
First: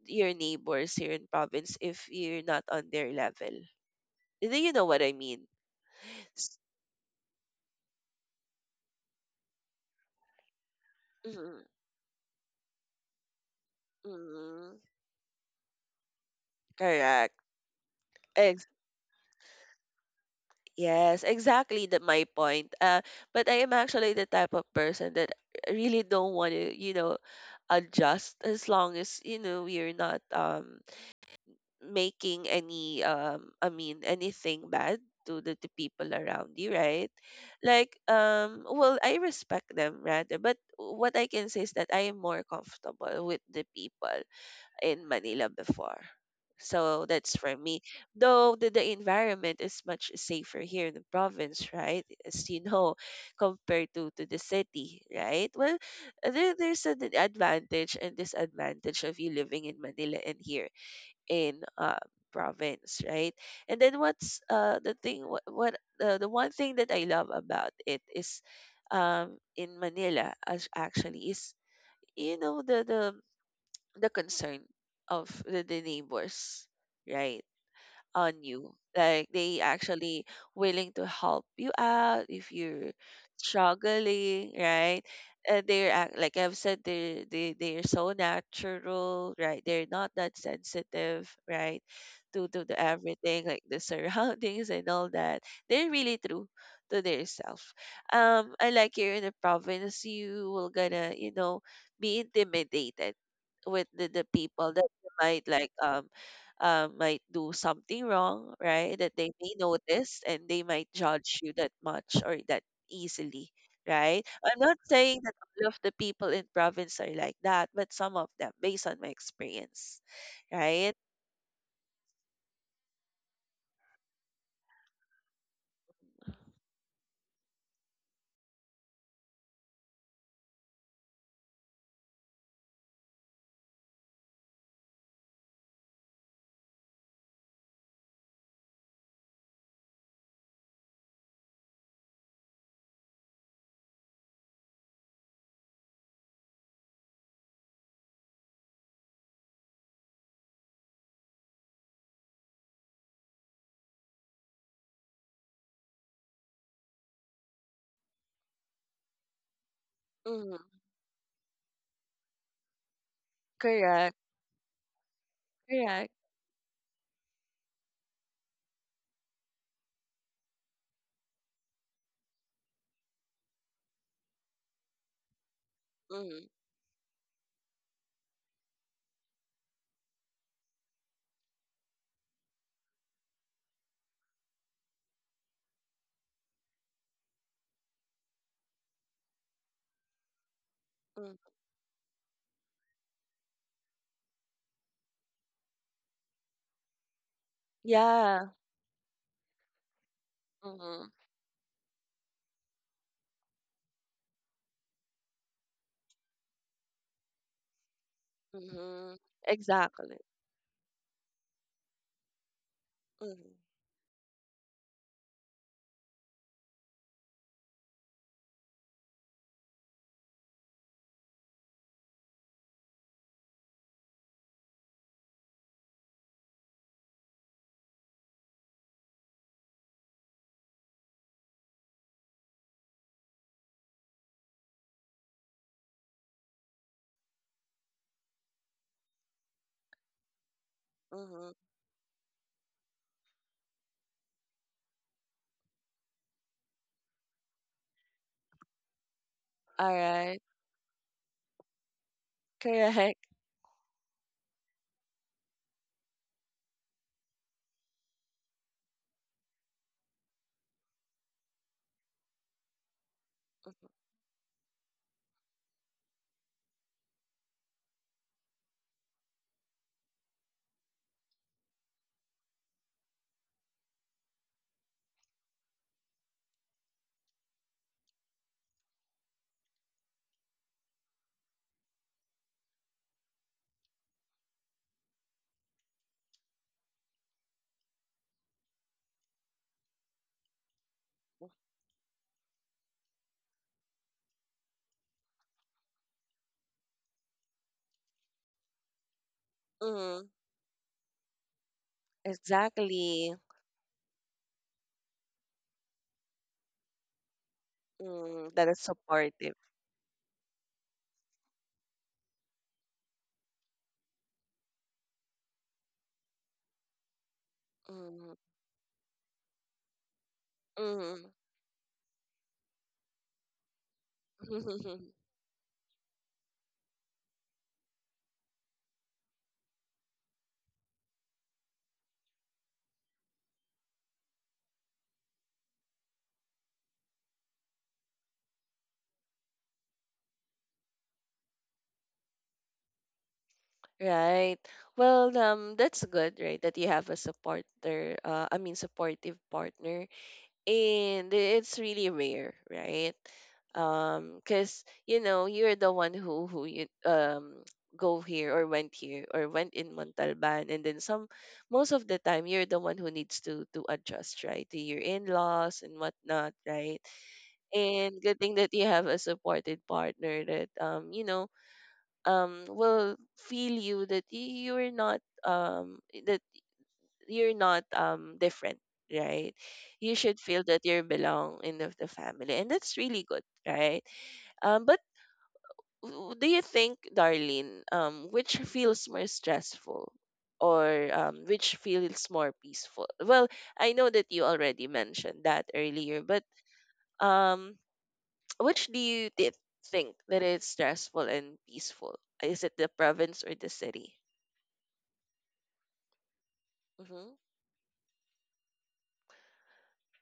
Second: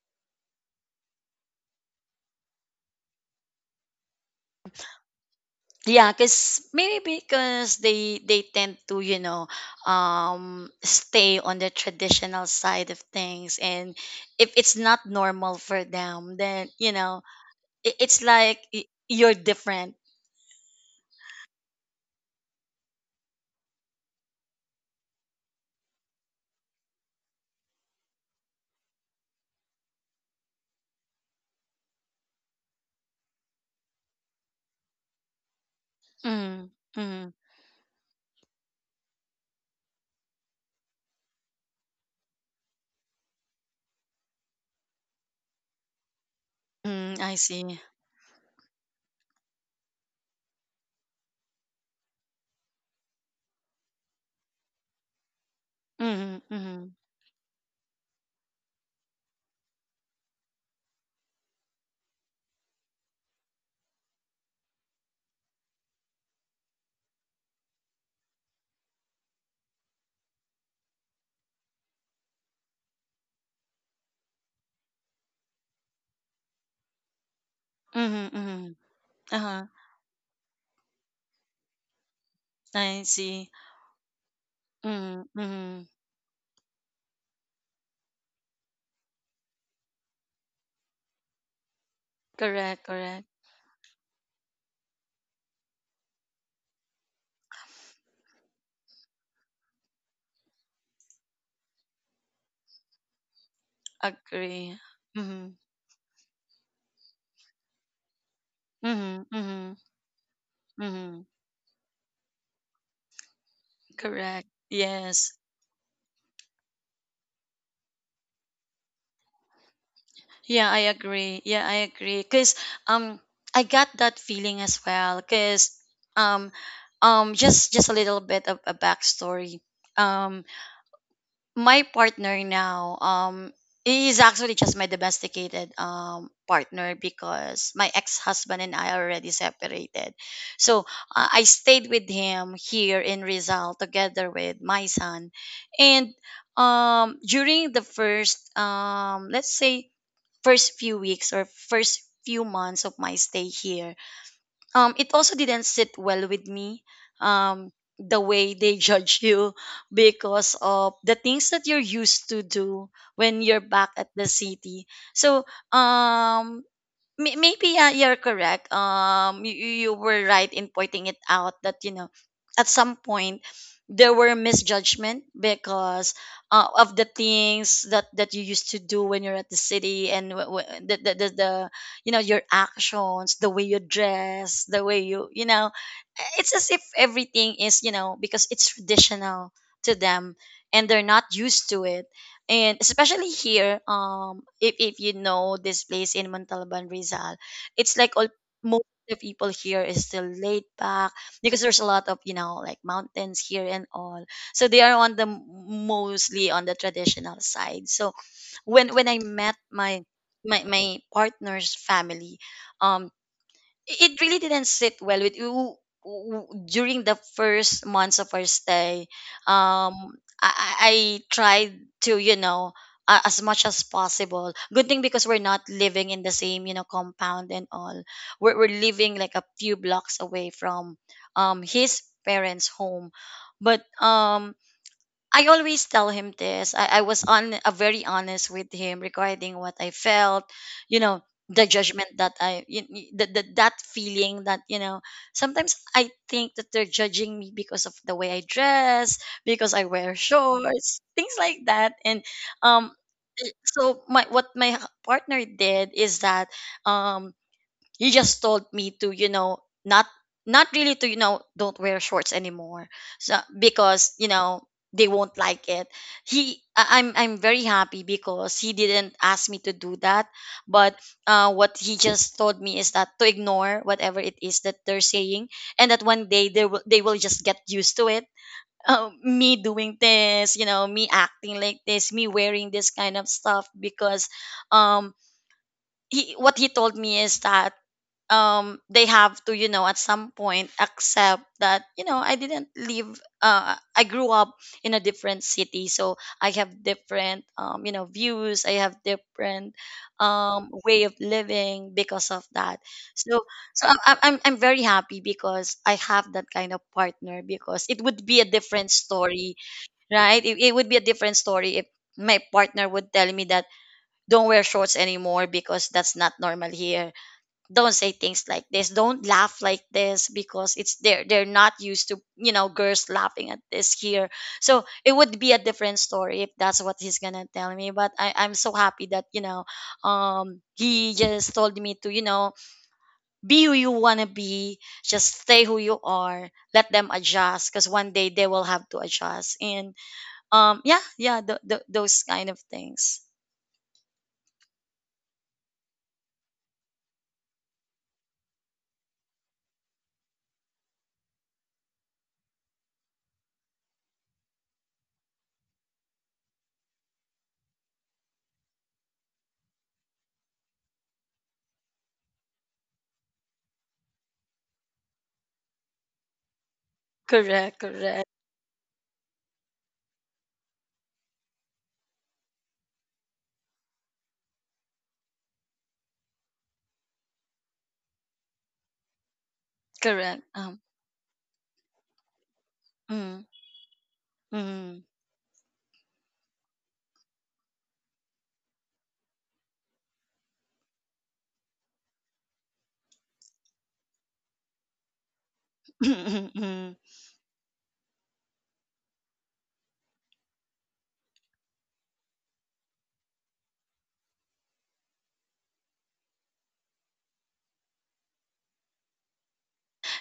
[SPEAKER 1] your neighbors here in province if you're not on their level. Do you know what I mean?
[SPEAKER 2] Yeah,
[SPEAKER 1] S-
[SPEAKER 2] because maybe because they tend to, you know, stay on
[SPEAKER 1] mm.
[SPEAKER 2] the traditional side of things, and if it's
[SPEAKER 1] Mm.
[SPEAKER 2] not normal for them, then, you know,
[SPEAKER 1] Correct.
[SPEAKER 2] it's like
[SPEAKER 1] Ex-
[SPEAKER 2] you're different.
[SPEAKER 1] yes, exactly, that my point. But I am actually the type of person that I really don't want to, adjust, as long as, you know, you're not, making any, I mean, anything bad to the people around
[SPEAKER 2] Mm-hmm.
[SPEAKER 1] you, right?
[SPEAKER 2] Mm-hmm.
[SPEAKER 1] Like, well, I respect them rather, but what I can say is that I am more comfortable with the people in Manila before. So
[SPEAKER 2] Mm-hmm,
[SPEAKER 1] that's
[SPEAKER 2] I
[SPEAKER 1] for
[SPEAKER 2] see.
[SPEAKER 1] me. Though the environment is much safer here in the province, right? As you know, <laughs> compared to the city, right? Well,
[SPEAKER 2] Mm-hmm.
[SPEAKER 1] there's
[SPEAKER 2] Mm-hmm.
[SPEAKER 1] an advantage and disadvantage of you living in Manila and here in province, right? And then what's the thing? What, the one thing that I love about it is, in Manila, as actually is, you know, the concern of the neighbors, right?
[SPEAKER 2] Mhm,
[SPEAKER 1] On you.
[SPEAKER 2] mhm.
[SPEAKER 1] Like they
[SPEAKER 2] Uh-huh.
[SPEAKER 1] actually willing to help you out if you're
[SPEAKER 2] I see.
[SPEAKER 1] struggling, right?
[SPEAKER 2] Mhm,
[SPEAKER 1] And
[SPEAKER 2] mhm.
[SPEAKER 1] they're like I've said, they're so natural, right? They're not that sensitive, right? To the
[SPEAKER 2] Correct, correct.
[SPEAKER 1] everything, like the <laughs> surroundings and all that. They're really true to their self. And like here in the province, you will gonna, you know, be intimidated with the people
[SPEAKER 2] Agree.
[SPEAKER 1] that you might
[SPEAKER 2] Mhm,
[SPEAKER 1] like, might do something wrong, right? That
[SPEAKER 2] mhm,
[SPEAKER 1] they may
[SPEAKER 2] mhm,
[SPEAKER 1] notice and they might
[SPEAKER 2] mhm.
[SPEAKER 1] judge you that much or that easily, right?
[SPEAKER 2] Correct.
[SPEAKER 1] I'm not saying
[SPEAKER 2] Yes.
[SPEAKER 1] that all of the people in province are like that, but some of them, based on my experience,
[SPEAKER 2] Yeah, I
[SPEAKER 1] right?
[SPEAKER 2] agree. Yeah, I agree. Cause um, I got that feeling as well. Cause um, just a little bit of a backstory. Um. My partner now is actually just my domesticated partner, because my ex-husband and I already separated. So I stayed with him here in Rizal together with my son. And during the first, let's say, first few weeks or first few months of my stay here, it also didn't sit well with me, um, the way they <laughs> judge you because
[SPEAKER 1] Mm.
[SPEAKER 2] of the things that you're used to do when you're back at
[SPEAKER 1] Correct,
[SPEAKER 2] the city. So
[SPEAKER 1] correct.
[SPEAKER 2] um, maybe, yeah, you're correct. You you were right in pointing it out that, you know, at some point there were misjudgment because
[SPEAKER 1] Mm.
[SPEAKER 2] of the things that that you used to do when you're at the city. And the, the, you know, your actions, the way you dress, the way you, you know, it's as if everything is, you know, because it's traditional to them, and they're not
[SPEAKER 1] Mm.
[SPEAKER 2] used to it. And especially here, if you know this place in Montalban Rizal, it's like all
[SPEAKER 1] Yeah.
[SPEAKER 2] most of the people here is still laid
[SPEAKER 1] Mm-hmm.
[SPEAKER 2] back, because there's a lot of, you know, like mountains here and all, so they are on the mostly on the traditional side. So when
[SPEAKER 1] Mm-hmm.
[SPEAKER 2] I met my
[SPEAKER 1] Exactly.
[SPEAKER 2] partner's family, um
[SPEAKER 1] Mm-hmm.
[SPEAKER 2] it it really didn't sit well with you during the first months of our stay. Um, I tried to, you know, as much as possible. Good thing, because we're not living in the same, you know, compound and all. We're living like a few blocks away from, his parents' home. But I always tell him this. I was on very honest with him regarding what I felt, you know,
[SPEAKER 1] Mm-hmm.
[SPEAKER 2] the judgment that I, y- y- the, that feeling that, you know, sometimes I think that they're judging me because of the way I dress, because I
[SPEAKER 1] All
[SPEAKER 2] wear
[SPEAKER 1] right.
[SPEAKER 2] shorts, things like that. And, um,
[SPEAKER 1] Correct.
[SPEAKER 2] so my what my partner did is that um you just told me to, you know, not not really to, you know, don't wear shorts anymore, so because, you know, they won't like it. I'm very happy because he didn't ask me to do that. But what he just told me is that to ignore whatever it is that they're saying, and that one day they will just get used to it, <laughs> me doing this, you know, me acting like this, me wearing this kind of stuff. Because um he what he told me is that they have to, you know, at some point accept that, you know, I didn't live, I grew up in a different city, so I have different, you know, views. I have different
[SPEAKER 1] Mm,
[SPEAKER 2] way of living because of that.
[SPEAKER 1] exactly.
[SPEAKER 2] So I'm very happy because I have that kind of partner, because it would be a
[SPEAKER 1] Mm, that is
[SPEAKER 2] different
[SPEAKER 1] supportive.
[SPEAKER 2] story. Right, it would be a different story if my partner would tell me that don't wear shorts anymore because that's not normal here, don't say things like this, don't laugh like this, because it's
[SPEAKER 1] Mm-hmm.
[SPEAKER 2] they're not used to, you know, girls laughing at this here. So
[SPEAKER 1] <laughs>
[SPEAKER 2] it would be a different story if that's what he's gonna tell me. But I'm so happy that, you know, he just told me to, you know, be who you want to be, just stay who you are, let them adjust, because one day they will have to adjust. And yeah, those kind of things.
[SPEAKER 1] Right. Well, that's good, right? That you have a supporter, I mean, supportive partner, and it's really rare, right? Because you know you're the one who you go here or went in Montalban, and then some. Most of the time, you're the one who needs to adjust, right, to your in-laws and whatnot, right?
[SPEAKER 2] Correct,
[SPEAKER 1] And
[SPEAKER 2] correct.
[SPEAKER 1] good thing that you have a supported partner that, will feel you that you're not, that you're not, different, right? You should
[SPEAKER 2] Correct.
[SPEAKER 1] feel that you belong in the family, and that's really good,
[SPEAKER 2] Mm,
[SPEAKER 1] right? But
[SPEAKER 2] mm,
[SPEAKER 1] do you think, Darlene, which feels more stressful, or which feels more peaceful? Well, I know that you already mentioned that earlier, but
[SPEAKER 2] <laughs>
[SPEAKER 1] um <tsk> which do you think that is stressful and peaceful? Is it the province or the city? Mm-hmm.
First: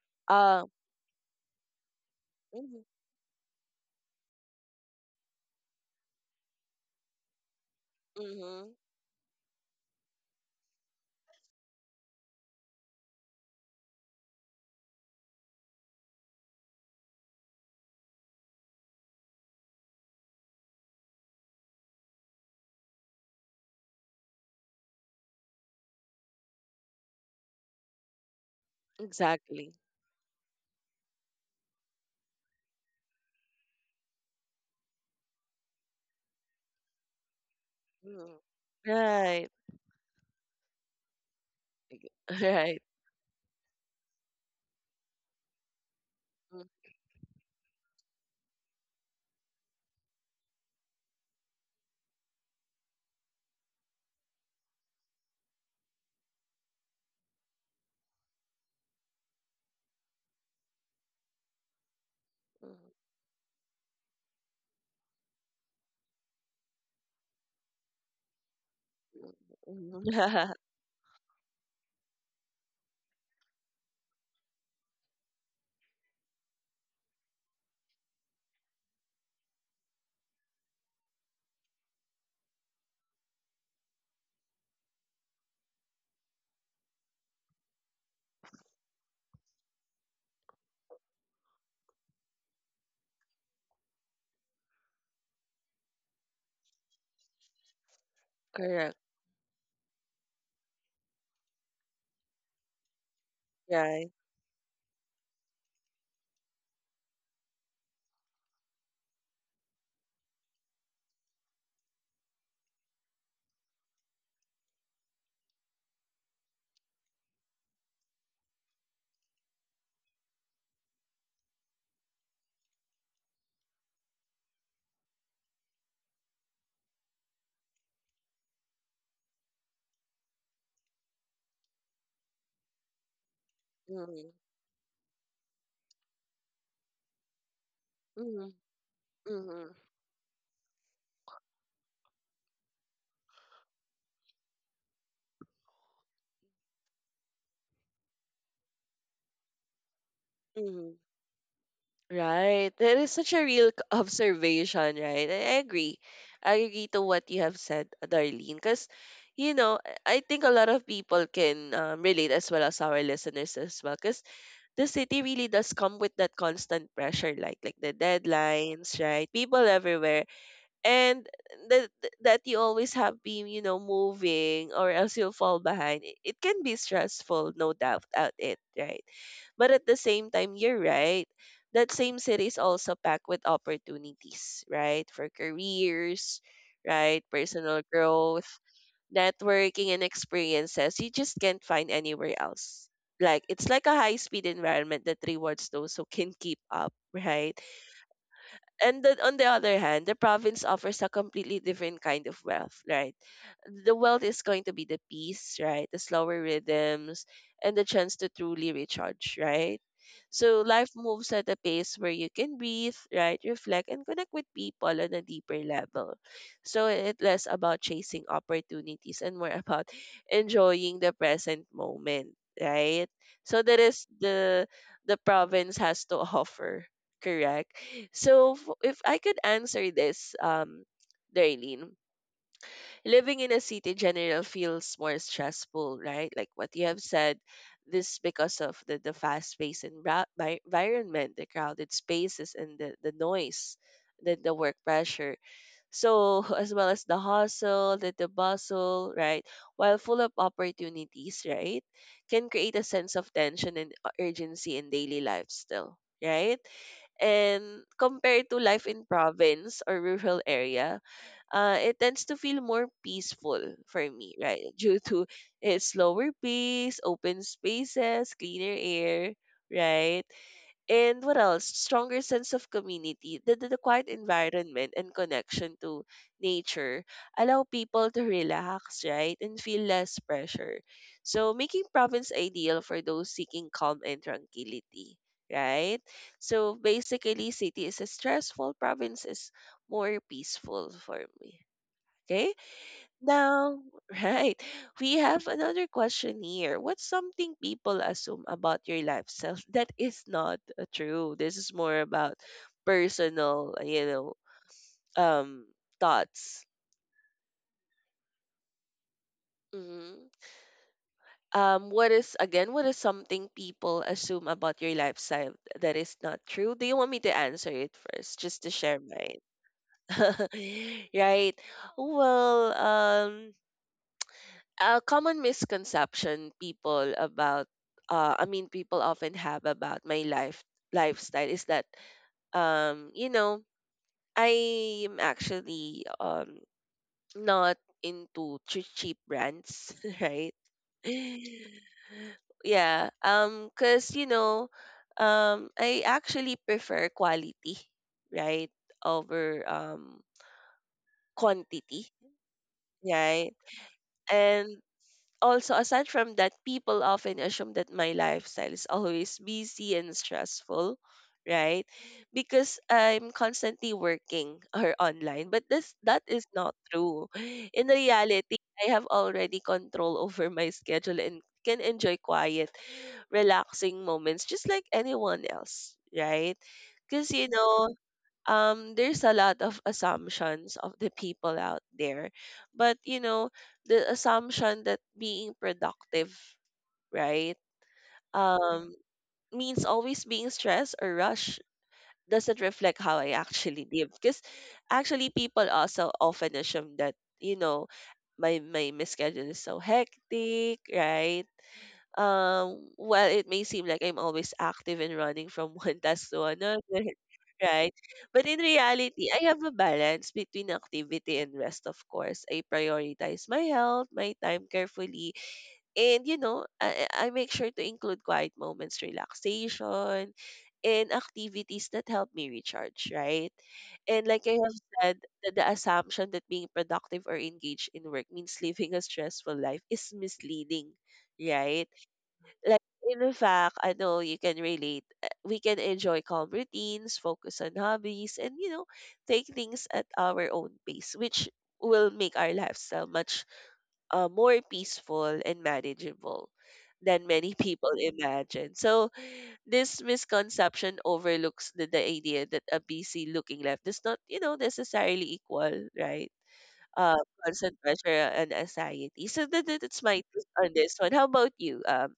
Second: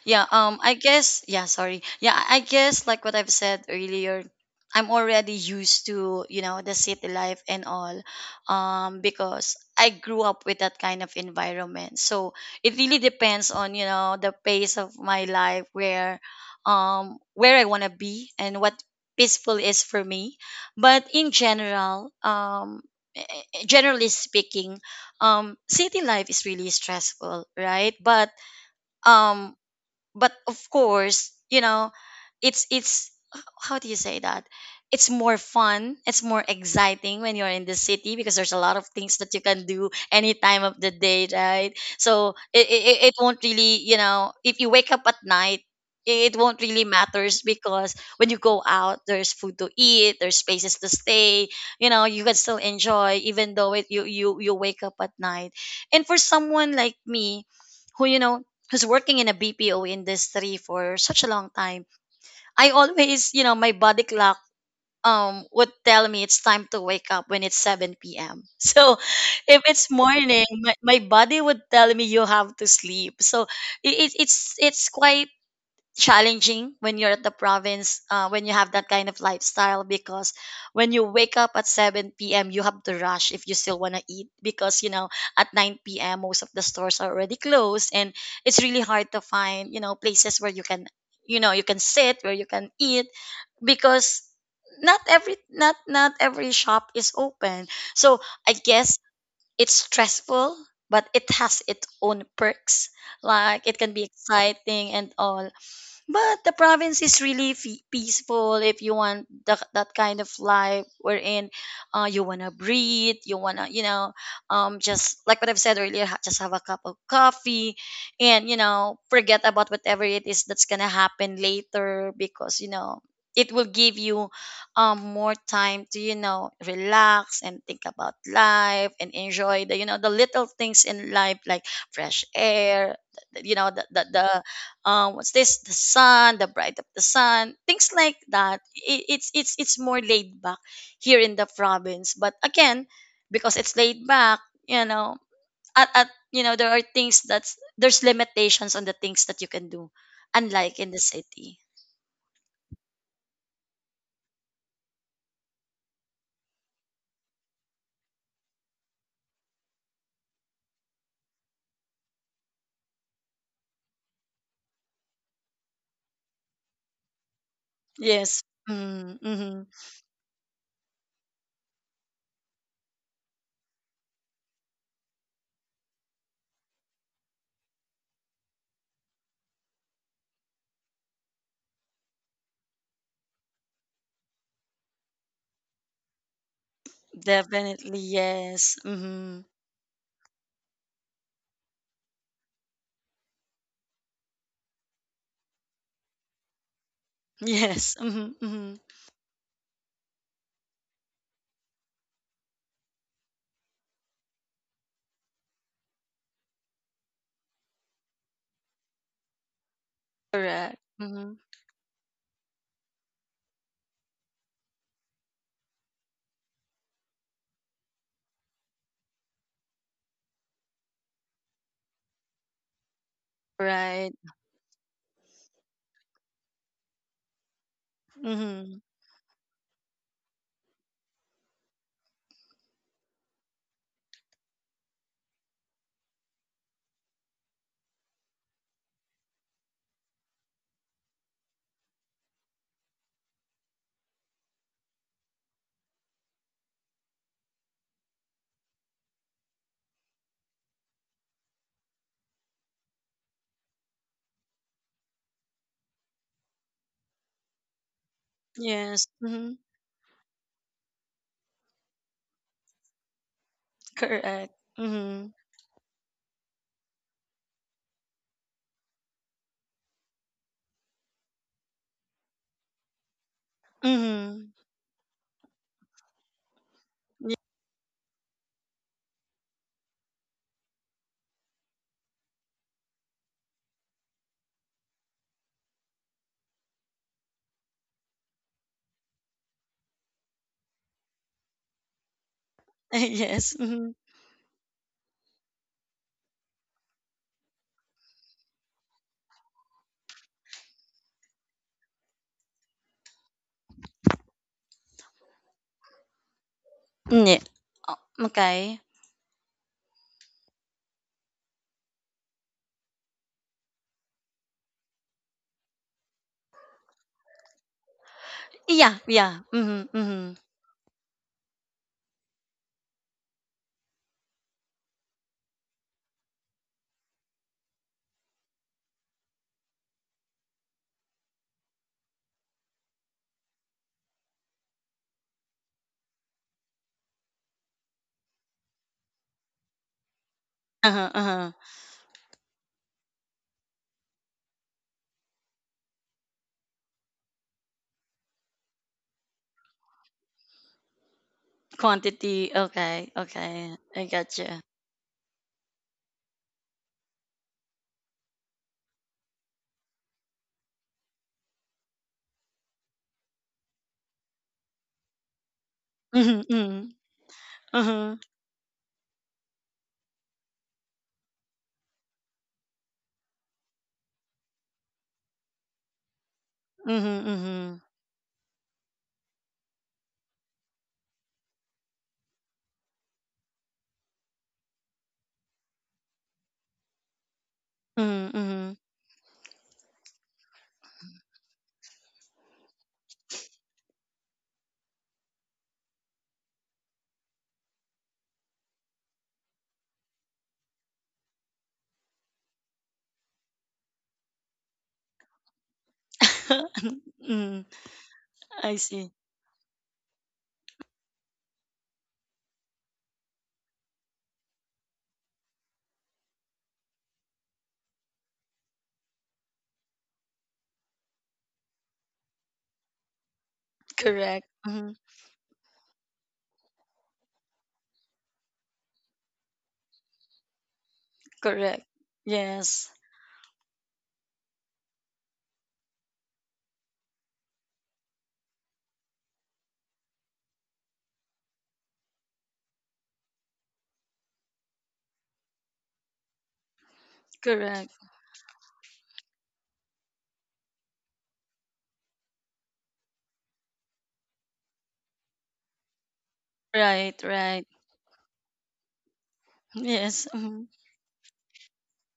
[SPEAKER 2] Yeah,
[SPEAKER 1] Uh,
[SPEAKER 2] I guess, yeah, sorry. Yeah, I
[SPEAKER 1] mhm,
[SPEAKER 2] guess, like what I've said earlier, I'm already used to, you know, the city life and all,
[SPEAKER 1] mhm,
[SPEAKER 2] because I grew up with that kind of environment. So it really depends on, you know, the pace of my life, where I want to be and what peaceful is for me. But in general, eh, generally speaking, city life is really stressful, right? Um
[SPEAKER 1] exactly.
[SPEAKER 2] but of course, you know, it's, how do you say that, it's more fun, it's more exciting when you're in the city, because
[SPEAKER 1] Mhm.
[SPEAKER 2] there's a lot of things that you
[SPEAKER 1] Right.
[SPEAKER 2] can do any time of the day, right? So
[SPEAKER 1] <laughs> Right.
[SPEAKER 2] it won't really, you know, if you wake up at night, it won't
[SPEAKER 1] Mhm,
[SPEAKER 2] really matters, because when you go out there's food to eat, there's spaces to stay, you know, you can still enjoy even though it, you wake up at night. And for someone like me, who, you know, who's working in a BPO industry for such a long time, I
[SPEAKER 1] mhm,
[SPEAKER 2] always, you know, my body clock would tell me it's time to wake up when it's 7 p.m. <laughs> So if it's
[SPEAKER 1] mhm,
[SPEAKER 2] morning,
[SPEAKER 1] mhm. <laughs>
[SPEAKER 2] my body would tell me you have to sleep. So it's quite challenging when you're at the province when you have that kind of lifestyle because when you wake up at 7 p.m. you have to rush if you still want to eat because at 9 p.m. most of the stores are already closed, and it's really hard to find places where you can you can sit where you can eat because not every shop is open. So I guess
[SPEAKER 1] Correct.
[SPEAKER 2] it's stressful, but it has its own perks, like it can be
[SPEAKER 1] Right.
[SPEAKER 2] exciting and all. But the province is really peaceful if you want that kind of life, wherein you want to breathe, you want to just like what I've said earlier, just have a cup of coffee and forget about whatever it is that's going to happen later because it will give you more time to relax and think about life and enjoy the little things in life, like fresh air, you know
[SPEAKER 1] Mhm,
[SPEAKER 2] the what's this? The sun, the bright of the sun, things like
[SPEAKER 1] mhm,
[SPEAKER 2] that. It,
[SPEAKER 1] mhm,
[SPEAKER 2] it's more laid back here in the province. But again, because it's laid back, you know, at you know there are things that's there's limitations on the things that you can do, unlike in the
[SPEAKER 1] mhm.
[SPEAKER 2] city.
[SPEAKER 1] Right. That is such a real observation, right? I agree. I agree to what you have said, Darlene, because you know, I think a lot of people can, relate as well as our listeners as well, because the city really does come with that constant pressure, like the
[SPEAKER 2] Yes.
[SPEAKER 1] deadlines,
[SPEAKER 2] Mm,
[SPEAKER 1] right?
[SPEAKER 2] hmm.
[SPEAKER 1] People everywhere, and that that you always have been, you know, moving, or else you'll fall behind. It can be stressful, no doubt about it, right? But at the same time, you're right, that same city is also packed with opportunities, right, for careers, right, personal
[SPEAKER 2] Definitely,
[SPEAKER 1] growth,
[SPEAKER 2] yes. Mm-hmm.
[SPEAKER 1] networking, and experiences you just can't find anywhere else. Like, it's like a high speed environment that rewards those who can keep up,
[SPEAKER 2] <laughs>
[SPEAKER 1] right?
[SPEAKER 2] Yes. Mm-hmm. Mm-hmm.
[SPEAKER 1] And then on the other hand, the province offers a completely different kind of wealth, right? The wealth is going to be the peace, right? The slower rhythms and the chance to truly recharge, right? So
[SPEAKER 2] Correct.
[SPEAKER 1] life
[SPEAKER 2] Mm-hmm.
[SPEAKER 1] moves at a pace where you can breathe, right? Reflect and connect with people on a deeper level. So it's less about chasing opportunities and more <laughs> about enjoying the present moment, right? So that is
[SPEAKER 2] Right.
[SPEAKER 1] the province has to <laughs> offer, correct? So
[SPEAKER 2] Mm-hmm.
[SPEAKER 1] if I could answer this, Darlene, living in a city general feels more stressful, right? Like what you have said, this because of the fast paced environment, the crowded spaces, and the noise, the work pressure. So, <laughs> as well as the hustle, the bustle, right? While full of opportunities, right? Can create a sense of tension and urgency in daily life still, right? And compared to life in
[SPEAKER 2] Yes. Mm-hmm.
[SPEAKER 1] province or rural area, it tends to feel more peaceful for me,
[SPEAKER 2] Correct.
[SPEAKER 1] right? Due
[SPEAKER 2] Mm-hmm.
[SPEAKER 1] to its slower pace, open spaces, cleaner air, right? And what else? Stronger sense of community. The quiet
[SPEAKER 2] Mm-hmm.
[SPEAKER 1] environment and connection to nature allow people to relax, right? And feel less pressure. So making province ideal for those seeking calm and tranquility, right? So basically, city is a stressful, province is more peaceful for me. Okay?
[SPEAKER 2] <laughs> Yes.
[SPEAKER 1] Now,
[SPEAKER 2] Mm-hmm.
[SPEAKER 1] <laughs> right, we have another question here. What's something people assume about your lifestyle <laughs> that is not true? This is more about personal, you know, um, thoughts.
[SPEAKER 2] Mm, yeah. Oh, okay.
[SPEAKER 1] Hmm. What is again? What is something people assume about your lifestyle that is not true? Do you want me to answer it first, just to
[SPEAKER 2] Yeah.
[SPEAKER 1] share
[SPEAKER 2] Yeah.
[SPEAKER 1] mine?
[SPEAKER 2] Mm-hmm. Mm-hmm.
[SPEAKER 1] <laughs> Right. Well, a common misconception people about, I mean, people often have about my lifestyle is that, you know, I am actually, not into cheap brands, <laughs> right?
[SPEAKER 2] Uh-huh. Uh-huh.
[SPEAKER 1] <laughs> Yeah. Cuz you know, I actually prefer quality, right, over, quantity,
[SPEAKER 2] Quantity. Okay.
[SPEAKER 1] right?
[SPEAKER 2] Okay. I gotcha.
[SPEAKER 1] And also aside from that, people often assume that my lifestyle is always busy and stressful, right, because I'm constantly working <laughs> or online, but this that
[SPEAKER 2] Mm-hmm.
[SPEAKER 1] is not
[SPEAKER 2] Mm-hmm.
[SPEAKER 1] true. In
[SPEAKER 2] Uh-huh.
[SPEAKER 1] reality, I have already control over my schedule and can enjoy quiet relaxing moments just like anyone else, right?
[SPEAKER 2] Mm-hmm.
[SPEAKER 1] Because you
[SPEAKER 2] Mm-hmm.
[SPEAKER 1] know, there's a lot of assumptions of the people out there. But you know, the assumption that being productive, right,
[SPEAKER 2] Mm-hmm.
[SPEAKER 1] um means always being stressed or rushed doesn't reflect how I actually live. Because actually people also often assume that, you know, my schedule is so hectic, right? While it may seem like I'm always active and running from <laughs> one task to another,
[SPEAKER 2] <laughs>
[SPEAKER 1] <laughs>
[SPEAKER 2] Mm-hmm.
[SPEAKER 1] right? But in
[SPEAKER 2] I see.
[SPEAKER 1] reality, I have a balance between activity and rest, of course. I prioritize my health, my time carefully, and you know, I make sure to include quiet moments, relaxation, and activities that help me recharge, right? And like
[SPEAKER 2] Correct.
[SPEAKER 1] I have
[SPEAKER 2] Mm-hmm.
[SPEAKER 1] said, the assumption that being productive or engaged in work means <laughs> living a stressful life is misleading,
[SPEAKER 2] Correct.
[SPEAKER 1] right? Like
[SPEAKER 2] Yes.
[SPEAKER 1] in fact, I know you can relate. We can enjoy calm routines, focus on hobbies, and you know, take things at our own pace, which will make our lifestyle much, more peaceful and manageable than many <laughs>
[SPEAKER 2] Correct.
[SPEAKER 1] people imagine. So this misconception overlooks the idea that a busy looking life does not, you know, necessarily equal, right? Uh,
[SPEAKER 2] Right, right.
[SPEAKER 1] Constant pressure and anxiety. So that's my
[SPEAKER 2] Yes.
[SPEAKER 1] take
[SPEAKER 2] Mhm.
[SPEAKER 1] on this one. How about you,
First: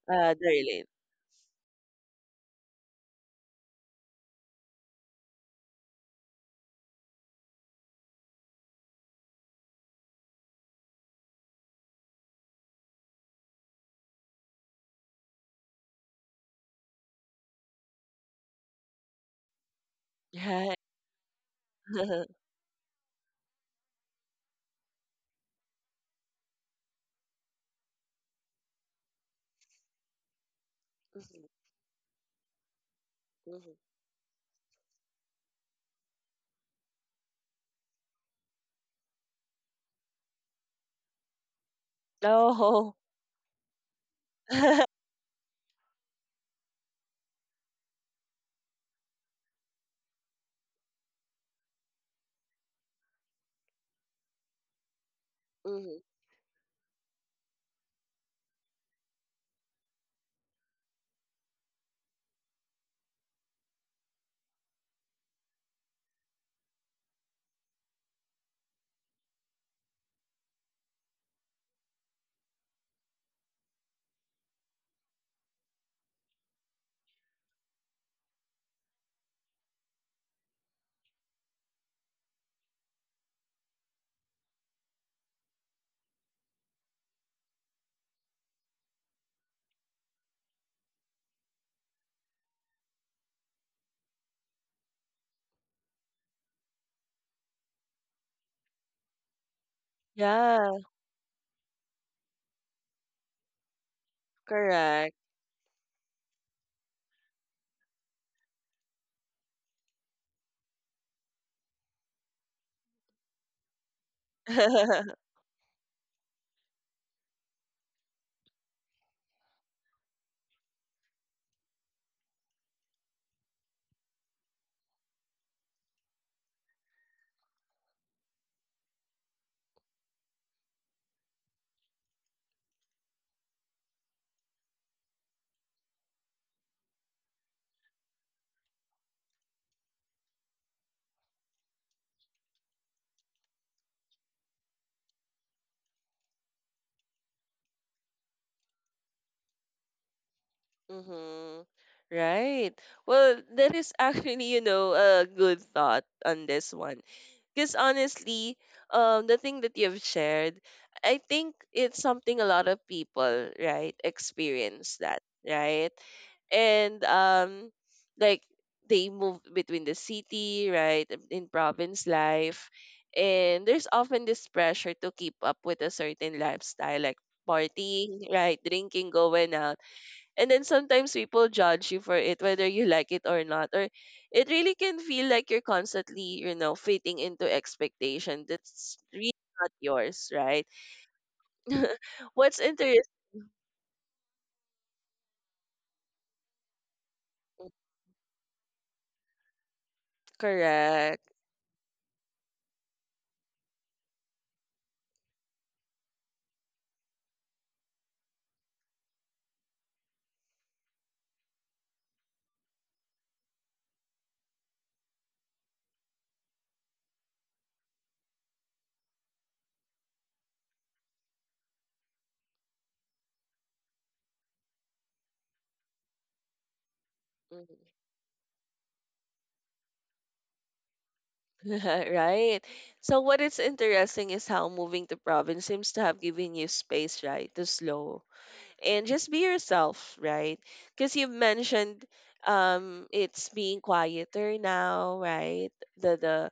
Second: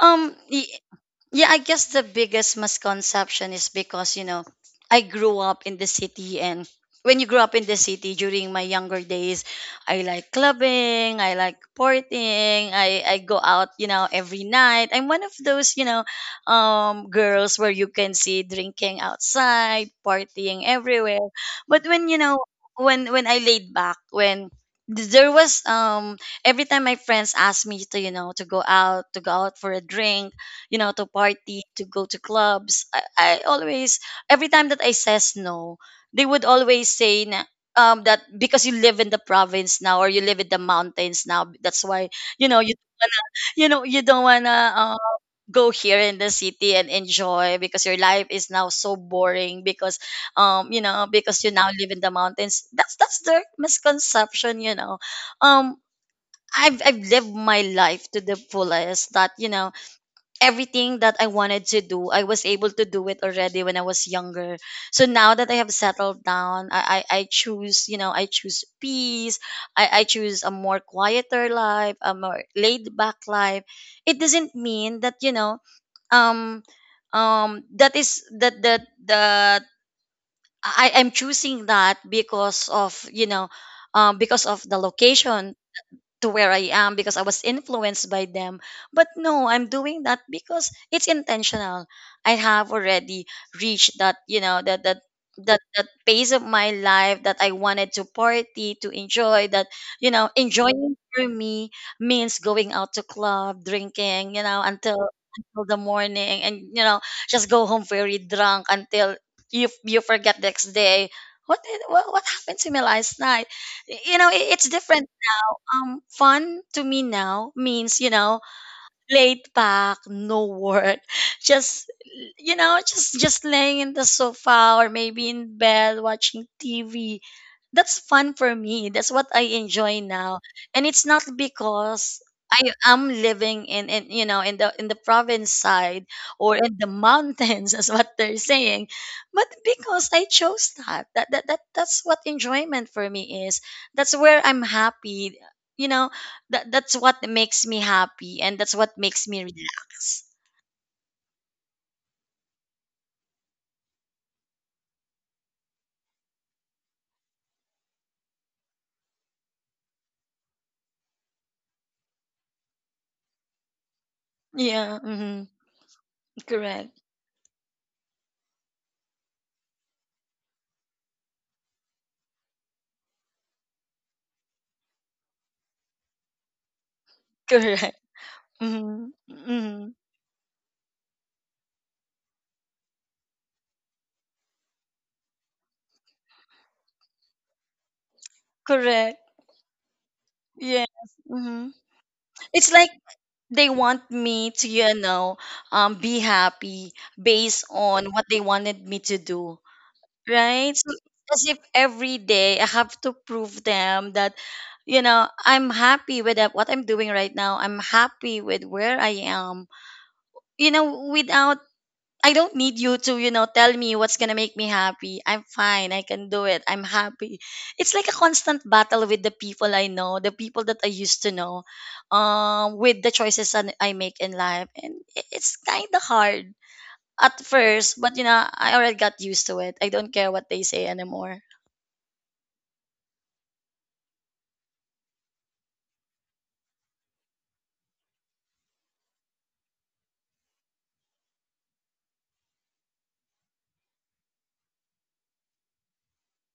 [SPEAKER 2] Um y-
[SPEAKER 1] Darlene?
[SPEAKER 2] Yeah, I guess the biggest misconception is because I grew up in the city, and when you grew up in the city during my younger days, I like clubbing, I like partying, I go out every night. I'm one of those, girls where you can see drinking outside, partying
[SPEAKER 1] Yeah.
[SPEAKER 2] everywhere. But when, you know,
[SPEAKER 1] <laughs>
[SPEAKER 2] when when I laid back, when there was every time my friends asked me to to go out for a drink to
[SPEAKER 1] Mhm,
[SPEAKER 2] party, to go to clubs.
[SPEAKER 1] mhm,
[SPEAKER 2] Every time that I says no, they would always say na, that because you live in the province now, or you live in the mountains now, that's why you don't
[SPEAKER 1] oh.
[SPEAKER 2] wanna, you know, you don't wanna
[SPEAKER 1] <laughs>
[SPEAKER 2] go here in the city and enjoy because your life is now so boring because you now live in the mountains. That's their misconception. Um,
[SPEAKER 1] Mhm,
[SPEAKER 2] I've lived my life to the fullest. That, everything that I wanted to do, I was able to do it already when I was younger. So now that I have settled down, I choose peace. I choose a more quieter life, a more laid back life. It doesn't mean that um that is that that that I am choosing that because of the location to where I am because I was influenced by them. But no, I'm doing that because it's intentional. I have already reached that, you know, that that that that phase of my life that I wanted to party, to enjoy that, you know,
[SPEAKER 1] yeah.
[SPEAKER 2] enjoying for me means going out to club, drinking, you know, until
[SPEAKER 1] Correct.
[SPEAKER 2] until the morning, and just go home very drunk until you forget next day. What, did, what happened to me last night? It's different
[SPEAKER 1] <laughs>
[SPEAKER 2] fun to me now means laid back, no work, just just laying in the sofa, or maybe in bed watching TV. That's fun for me. That's what I enjoy now. And it's not because I am living in the province side or in the mountains <laughs> as what they're saying. But because I chose that. That's what enjoyment for me is. That's where I'm happy. You know, that's what makes me happy, and that's what makes me relax.
[SPEAKER 1] Mhm. Right. Well, that is actually, you know, a good thought on this one. Because honestly, the thing that you've shared, I think it's something a lot of people, right,
[SPEAKER 2] Yeah.
[SPEAKER 1] experience that,
[SPEAKER 2] Hmm.
[SPEAKER 1] right?
[SPEAKER 2] Correct.
[SPEAKER 1] And, like they move between the city, right, in province life, and there's often this pressure to keep up with a certain lifestyle, like
[SPEAKER 2] Correct.
[SPEAKER 1] partying,
[SPEAKER 2] <laughs>
[SPEAKER 1] right,
[SPEAKER 2] Hmm.
[SPEAKER 1] drinking, going out.
[SPEAKER 2] Hmm.
[SPEAKER 1] And then sometimes people judge you for it, whether you like it or not. Or it really can feel like you're constantly, you know, fitting into expectation that's
[SPEAKER 2] Correct.
[SPEAKER 1] really not yours, right?
[SPEAKER 2] Yes. Hmm.
[SPEAKER 1] <laughs> What's
[SPEAKER 2] It's like
[SPEAKER 1] interesting,
[SPEAKER 2] they want me to, be happy based on what they wanted me to do, right? So
[SPEAKER 1] correct.
[SPEAKER 2] as if every day I have to prove them that I'm happy with what I'm doing right now. I'm happy with where I am. You know, without I don't need you to tell me what's gonna make me happy. I'm fine. I can do it. I'm happy. It's like a constant battle with the people I know, the people that I used to know, with the choices that I make in life, and it's kind of hard at first.
[SPEAKER 1] <laughs>
[SPEAKER 2] But I already got used to it. I don't care what they say anymore.
[SPEAKER 1] Right. So what is interesting is how moving to province seems to have given you space, right, to slow and just be yourself, right? Because you mentioned, it's being quieter now, right? The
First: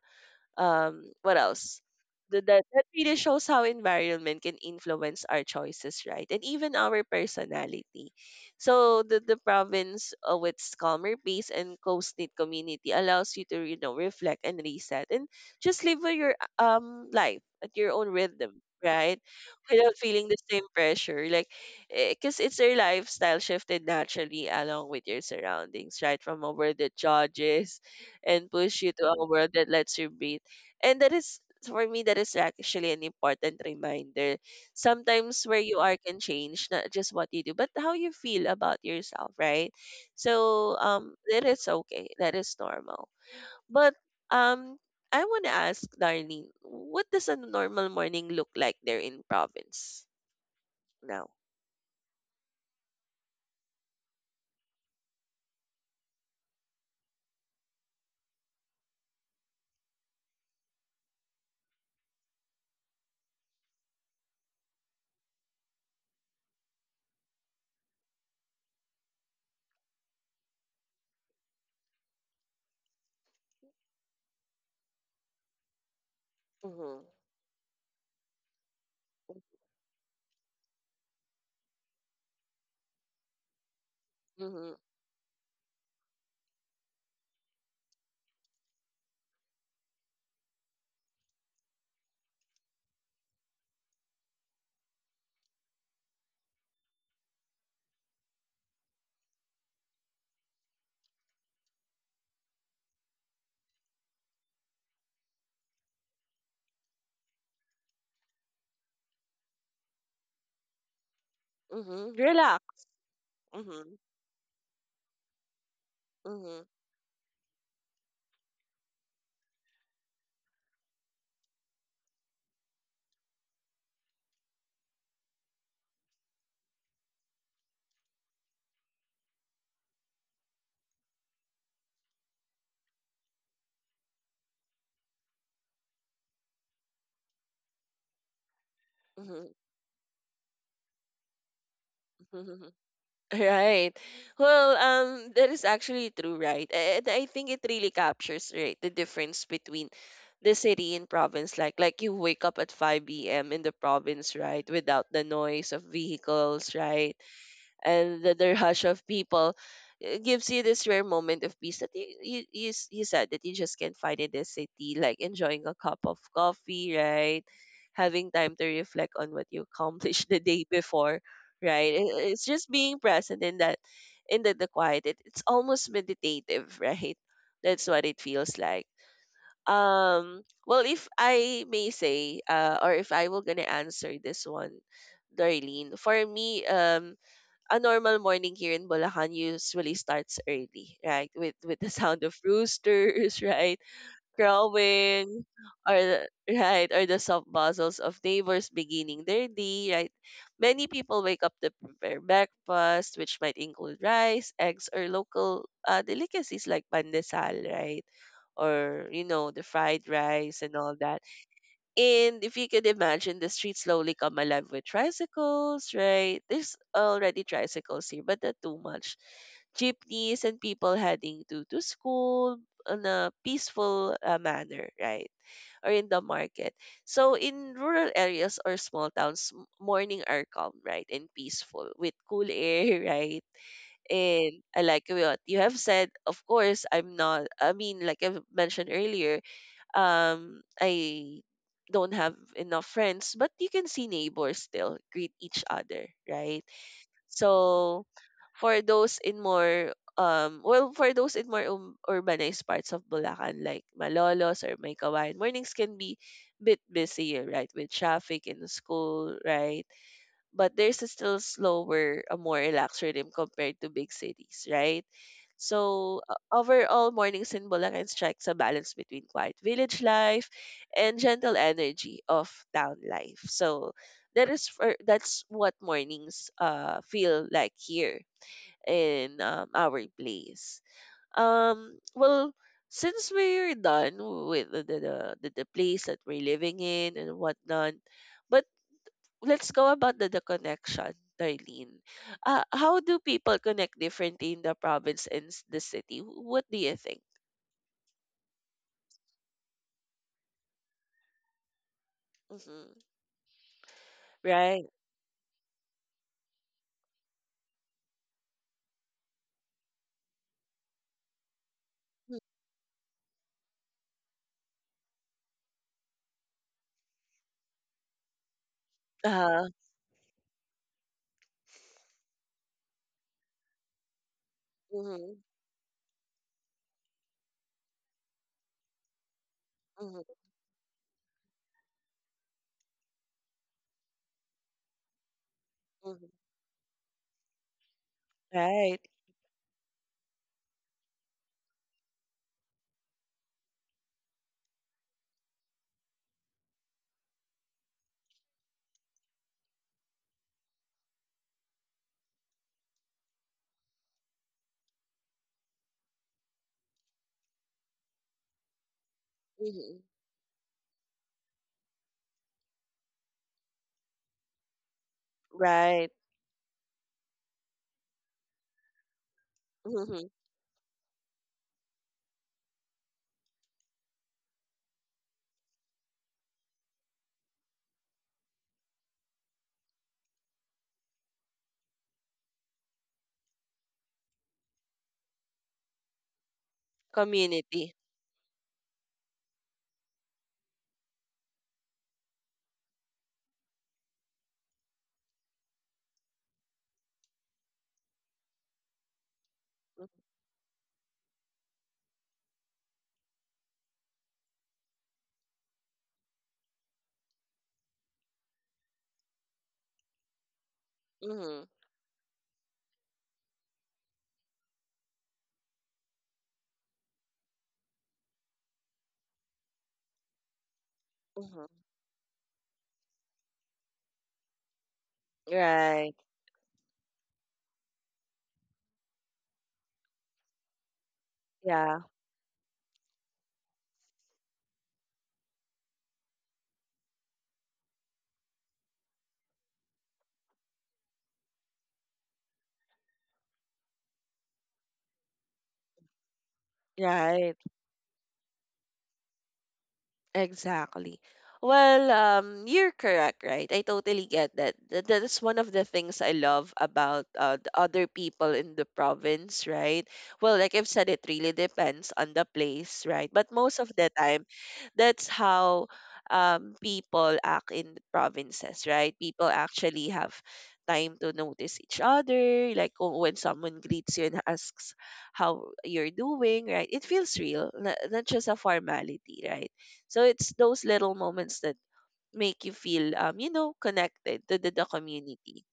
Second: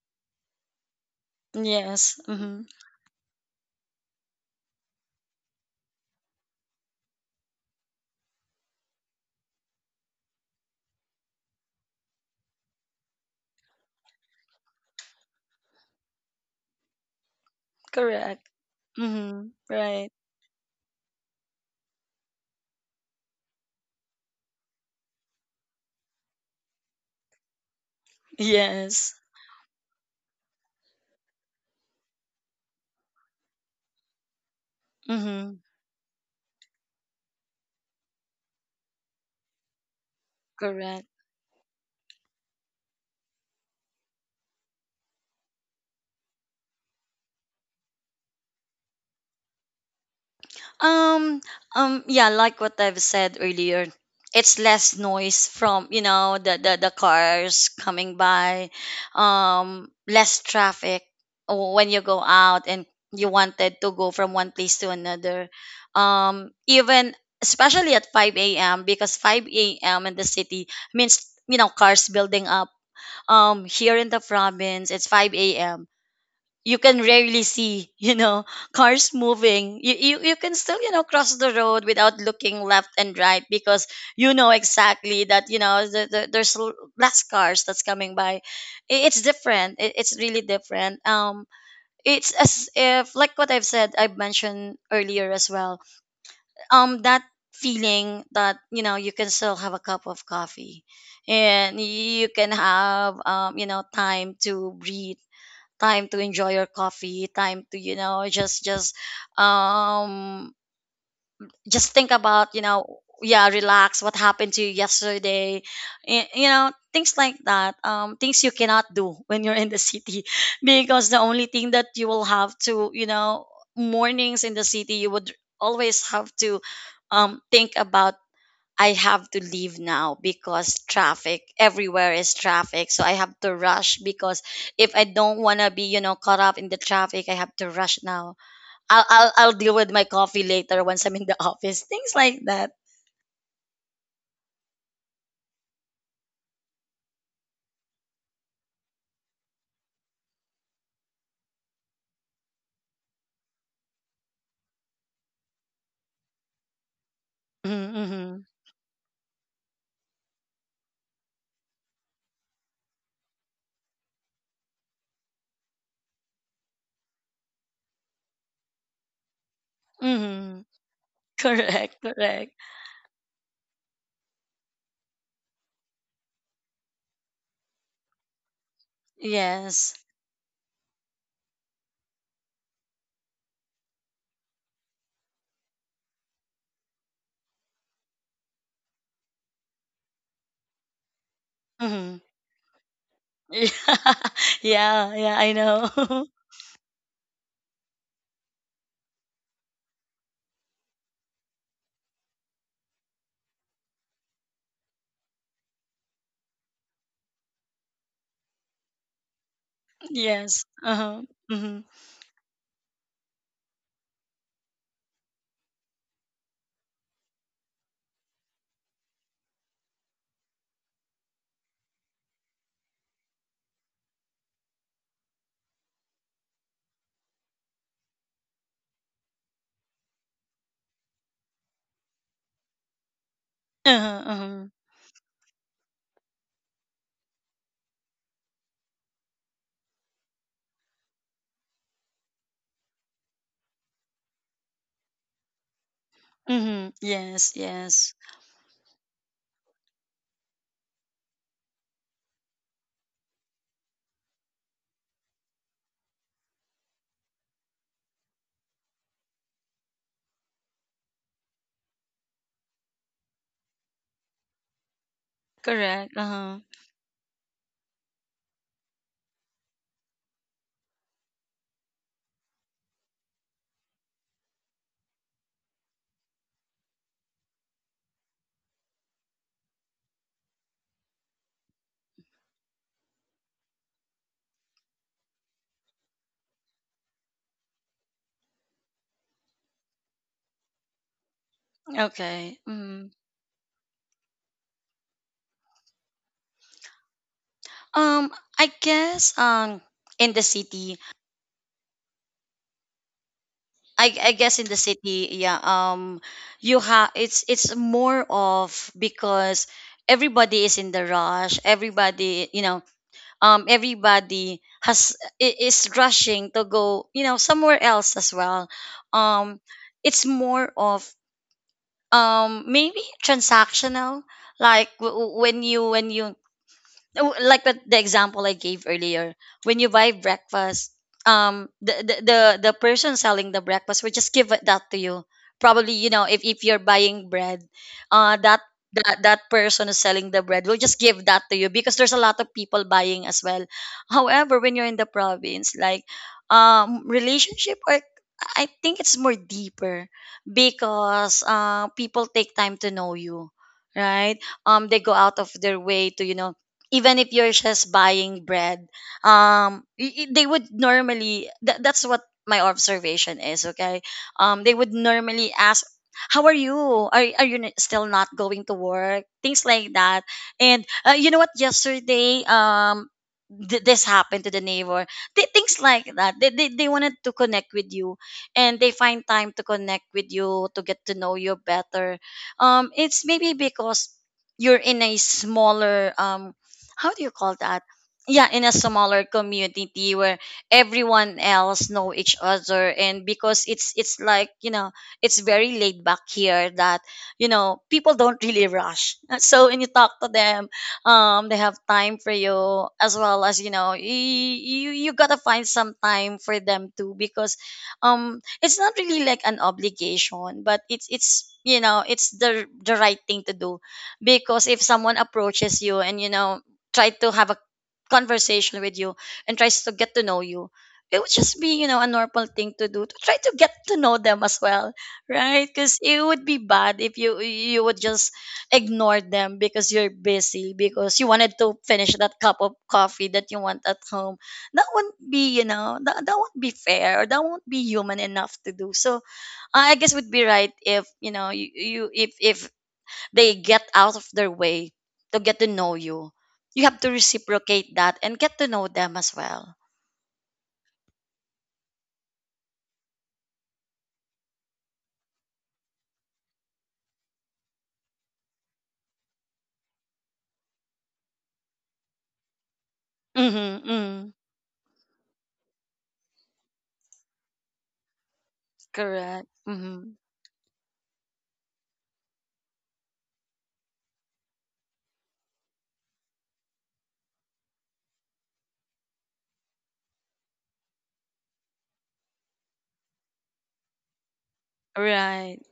[SPEAKER 1] what else
[SPEAKER 2] Yes.
[SPEAKER 1] Th-
[SPEAKER 2] Mm-hmm.
[SPEAKER 1] that that really shows how environment can influence our choices, right, and even our personality. So the province, with its calmer pace and close-knit community, allows you to, you know, reflect and reset and just live with your life at your own
[SPEAKER 2] Correct.
[SPEAKER 1] rhythm, right,
[SPEAKER 2] Mm-hmm.
[SPEAKER 1] without
[SPEAKER 2] Right.
[SPEAKER 1] feeling the same pressure. Like, because it's your lifestyle shifted naturally along with your surroundings, right, from a world that judges and push you to
[SPEAKER 2] Yes.
[SPEAKER 1] a world that lets you breathe. And that is, for me, that is actually an important reminder. Sometimes
[SPEAKER 2] Mm-hmm.
[SPEAKER 1] where you are can change, not just what you do, but how you feel about yourself, right? So
[SPEAKER 2] Correct.
[SPEAKER 1] that is okay. That is normal. But um I wanna ask Darlene, what does a normal morning look like there in province now?
[SPEAKER 2] Um, yeah, like what I've said earlier, it's less noise from, the cars coming by, less traffic, when you go out and you wanted to go from one place to another. Even especially at 5 a.m. because 5 a.m. in the city means cars building up. Here in the province, it's 5 a.m., you can
[SPEAKER 1] Mm-hmm.
[SPEAKER 2] rarely see <laughs> cars moving. You can still cross the road without looking left and right because you know
[SPEAKER 1] Mm-hmm.
[SPEAKER 2] exactly that there's less cars that's coming by. It's different, it's really different. It's as if, like what I've mentioned earlier as well, that feeling that you can still have a cup of coffee, and you can have you know, time to breathe, time to enjoy your coffee, time to um just think
[SPEAKER 1] Mm-hmm.
[SPEAKER 2] about, you
[SPEAKER 1] Relax.
[SPEAKER 2] know. Yeah,
[SPEAKER 1] Mm-hmm.
[SPEAKER 2] relax, what happened to you yesterday, y- you
[SPEAKER 1] Mm-hmm.
[SPEAKER 2] know, things like that. Things you cannot do <laughs> when you're in the city <laughs> because the only thing that you will have to, mornings in the city, you would always have to think about, I have to leave now because traffic, everywhere is traffic. So I have to rush because if I don't want to be, you know, caught up in the traffic, I have to rush now. I'll I'll,
[SPEAKER 1] Mm-hmm.
[SPEAKER 2] I'll deal with my coffee later once I'm in the <laughs> office. Things like that.
[SPEAKER 1] <laughs> Right. Well, that is actually true, right? And I think it really captures, right, the difference between the city and province. Like you wake up at 5 p.m. in the province, right, without the noise of vehicles, right? And the,
[SPEAKER 2] Mm-hmm.
[SPEAKER 1] the rush of people, it gives you this rare moment of peace that you said that you just can't find in the city, like enjoying a cup of coffee, right, having time to reflect on what you
[SPEAKER 2] Mm-hmm.
[SPEAKER 1] accomplished <laughs> the
[SPEAKER 2] Mm-hmm.
[SPEAKER 1] day before,
[SPEAKER 2] <laughs> Correct.
[SPEAKER 1] right. It's
[SPEAKER 2] Correct.
[SPEAKER 1] just being present in that, in the quiet. It's almost meditative, <laughs> right? That's what it feels like.
[SPEAKER 2] Yes.
[SPEAKER 1] Well, if I may say, or if I were gonna answer this one, Darlene, for me, a normal morning here in Bulacan usually starts early, right? With the <laughs>
[SPEAKER 2] Mm-hmm.
[SPEAKER 1] sound of roosters, <laughs>
[SPEAKER 2] <laughs> Yeah.
[SPEAKER 1] right?
[SPEAKER 2] Yeah. Yeah.
[SPEAKER 1] Crowing,
[SPEAKER 2] I know.
[SPEAKER 1] right, or the soft buzzles of neighbors beginning their day, right? Many people wake up to prepare breakfast, which might include rice, eggs, or local, delicacies like pandesal, right? Or, you know, the
[SPEAKER 2] <laughs>
[SPEAKER 1] fried rice
[SPEAKER 2] Yes.
[SPEAKER 1] and all
[SPEAKER 2] Uh-huh.
[SPEAKER 1] that.
[SPEAKER 2] Mm-hmm.
[SPEAKER 1] And if you could imagine, the streets slowly come alive with tricycles, right? There's already tricycles here, but not too much. Jeepneys and people heading to school in a peaceful, manner, right? Or in the market. So in rural areas or small towns, morning are calm, right? And peaceful, with cool air, <laughs> right.
[SPEAKER 2] Uh-huh.
[SPEAKER 1] And
[SPEAKER 2] Uh-huh.
[SPEAKER 1] I like what you have said. Of course, I'm not, I mean, like I mentioned earlier, I don't have enough friends, but you can see neighbors still greet each other, right?
[SPEAKER 2] Mm-hmm. Yes.
[SPEAKER 1] So
[SPEAKER 2] Yes.
[SPEAKER 1] for those in more well for those in more urbanized parts of Bulacan like Malolos or Maykawayan, mornings can be bit busier, right? With traffic in school, right? But there's a still slower, a more relaxed rhythm compared to big cities, right?
[SPEAKER 2] Correct.
[SPEAKER 1] So
[SPEAKER 2] Uh-huh.
[SPEAKER 1] overall, mornings in Bulacan strikes a balance between quiet village life and gentle energy of town life. So that is for that's what mornings feel like here in, our place. Well, since we're done with the place that we're living in and whatnot, but let's go about the connection, Darlene.
[SPEAKER 2] Okay.
[SPEAKER 1] How
[SPEAKER 2] Mm-hmm.
[SPEAKER 1] do people connect differently in the province and the city? What do you think?
[SPEAKER 2] Um, I guess in the city,
[SPEAKER 1] Hmm.
[SPEAKER 2] I guess in the
[SPEAKER 1] Right.
[SPEAKER 2] city, yeah. You have, it's more of because everybody is in the rush. Everybody, you know, everybody has is rushing to go, you know, somewhere else as well. Um,
[SPEAKER 1] Uh,
[SPEAKER 2] it's more of maybe transactional, like
[SPEAKER 1] mm-hmm,
[SPEAKER 2] when you oh, like the example I gave earlier, when you buy
[SPEAKER 1] hmm,
[SPEAKER 2] breakfast, the, the person selling the breakfast will just give it that to you. Probably, you know,
[SPEAKER 1] hmm.
[SPEAKER 2] if you're buying bread, uh, that
[SPEAKER 1] Right.
[SPEAKER 2] that person is selling the bread will just give that to you because there's a lot of people buying as well. However, when you're in the province, like, relationship, or I think it's more deeper because people take time to know you, right? They go out of their way to, you know, even if you're just buying bread,
[SPEAKER 1] Hmm.
[SPEAKER 2] they would normally, that, that's what my observation is, okay? They would normally ask,
[SPEAKER 1] Right.
[SPEAKER 2] how are you, are, still not going to work, things like that.
[SPEAKER 1] Hmm.
[SPEAKER 2] And you know what, yesterday, this happened to the neighbor. Things like that, they wanted to connect with you, and they find time to connect with you to get to know you better. It's maybe because you're in a smaller how do you call that?
[SPEAKER 1] Community.
[SPEAKER 2] Yeah, in a smaller community where everyone else know each other, and because it's like, you know, it's very laid back here that, you know, people don't really rush. <laughs> So when you talk to them, they have time for you, as well as, you know, you got to find some time for them too because it's not really like an obligation, but it's
[SPEAKER 1] Mm-hmm,
[SPEAKER 2] you know, it's the right thing to do because if someone approaches you and you know, try to have a conversation with you and tries to get to know you, it would just be,
[SPEAKER 1] hmm.
[SPEAKER 2] you know, a normal thing to do, to try to get to know them as well, right? Because
[SPEAKER 1] Right.
[SPEAKER 2] it would be bad if you would just ignore them because you're busy, because you wanted to
[SPEAKER 1] Yeah.
[SPEAKER 2] finish that cup of coffee that you want at home. That wouldn't be, you know, that won't be fair, or that won't be human enough to do so. I guess it would be right if you know you, you if they get out of their way to get to know you, you have to
[SPEAKER 1] Right.
[SPEAKER 2] reciprocate that and get to know them as well.
[SPEAKER 1] Exactly. Well, you're correct, right? I totally get that. That's one of the things I love about, the other people in the province, right? Well, like I've said, it really depends on the place, right? But most
[SPEAKER 2] Mm-hmm,
[SPEAKER 1] of the
[SPEAKER 2] mm,
[SPEAKER 1] time, that's how, people act in the provinces, right? People
[SPEAKER 2] correct.
[SPEAKER 1] actually
[SPEAKER 2] Mm-hmm.
[SPEAKER 1] have time to notice each other, like when someone greets you and asks how you're doing, right? It feels real, not, not just a formality, right? So it's those little moments that make you feel, you know, connected to the
[SPEAKER 2] Right,
[SPEAKER 1] community,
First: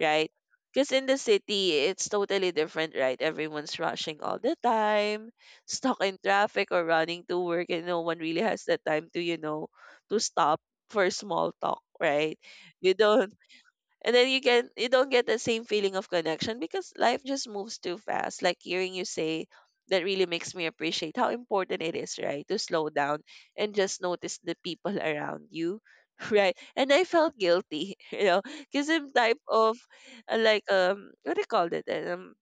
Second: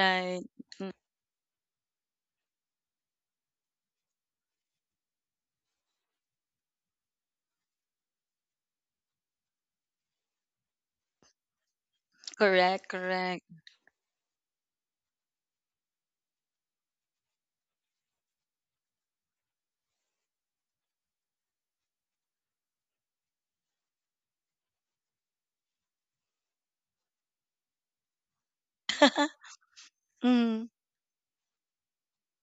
[SPEAKER 1] right? Because in the city, it's totally different, right? Everyone's rushing all the time, <laughs> stuck in traffic or running to work, and no one really has the time to, you know, to stop for small talk, right?
[SPEAKER 2] Correct,
[SPEAKER 1] You don't,
[SPEAKER 2] correct.
[SPEAKER 1] and then you get, you don't get the same feeling of connection because life just moves too fast. Like, hearing you say that really makes me appreciate how important it is, right, to slow down and just notice the people around you, <laughs> right. And I felt guilty, <laughs> you know, because I'm
[SPEAKER 2] <laughs>
[SPEAKER 1] type of, like,
[SPEAKER 2] Mm,
[SPEAKER 1] what do you call it,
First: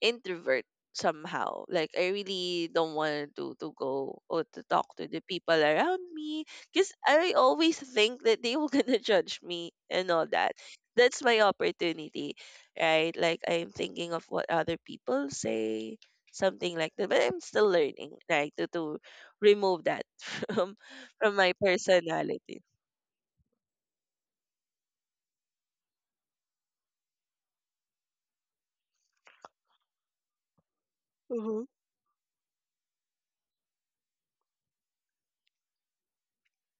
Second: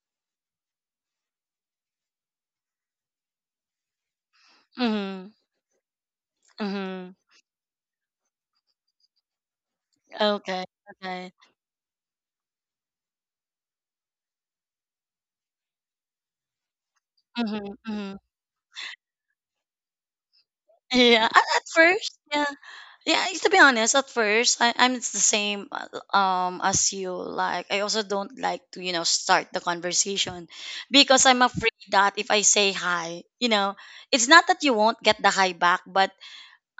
[SPEAKER 1] introvert somehow. Like, I really don't want to go or to talk to the
[SPEAKER 2] mm-hmm,
[SPEAKER 1] people around me because
[SPEAKER 2] mm-hmm.
[SPEAKER 1] I always think that they <laughs> were gonna judge me and all that.
[SPEAKER 2] Okay,
[SPEAKER 1] That's
[SPEAKER 2] okay.
[SPEAKER 1] my opportunity, right? Like, I'm thinking of what other people say, something like that. But I'm
[SPEAKER 2] Mm-hmm,
[SPEAKER 1] still learning,
[SPEAKER 2] mm-hmm.
[SPEAKER 1] right? To remove that <laughs> from
[SPEAKER 2] Yeah,
[SPEAKER 1] from my
[SPEAKER 2] at first, yeah.
[SPEAKER 1] personality.
[SPEAKER 2] Yeah, to be honest, at first I, I'm it's the same as you. Like I also don't like to start the conversation because I'm
[SPEAKER 1] Mm-hmm.
[SPEAKER 2] afraid that if I say hi, it's not that you won't get the hi back, but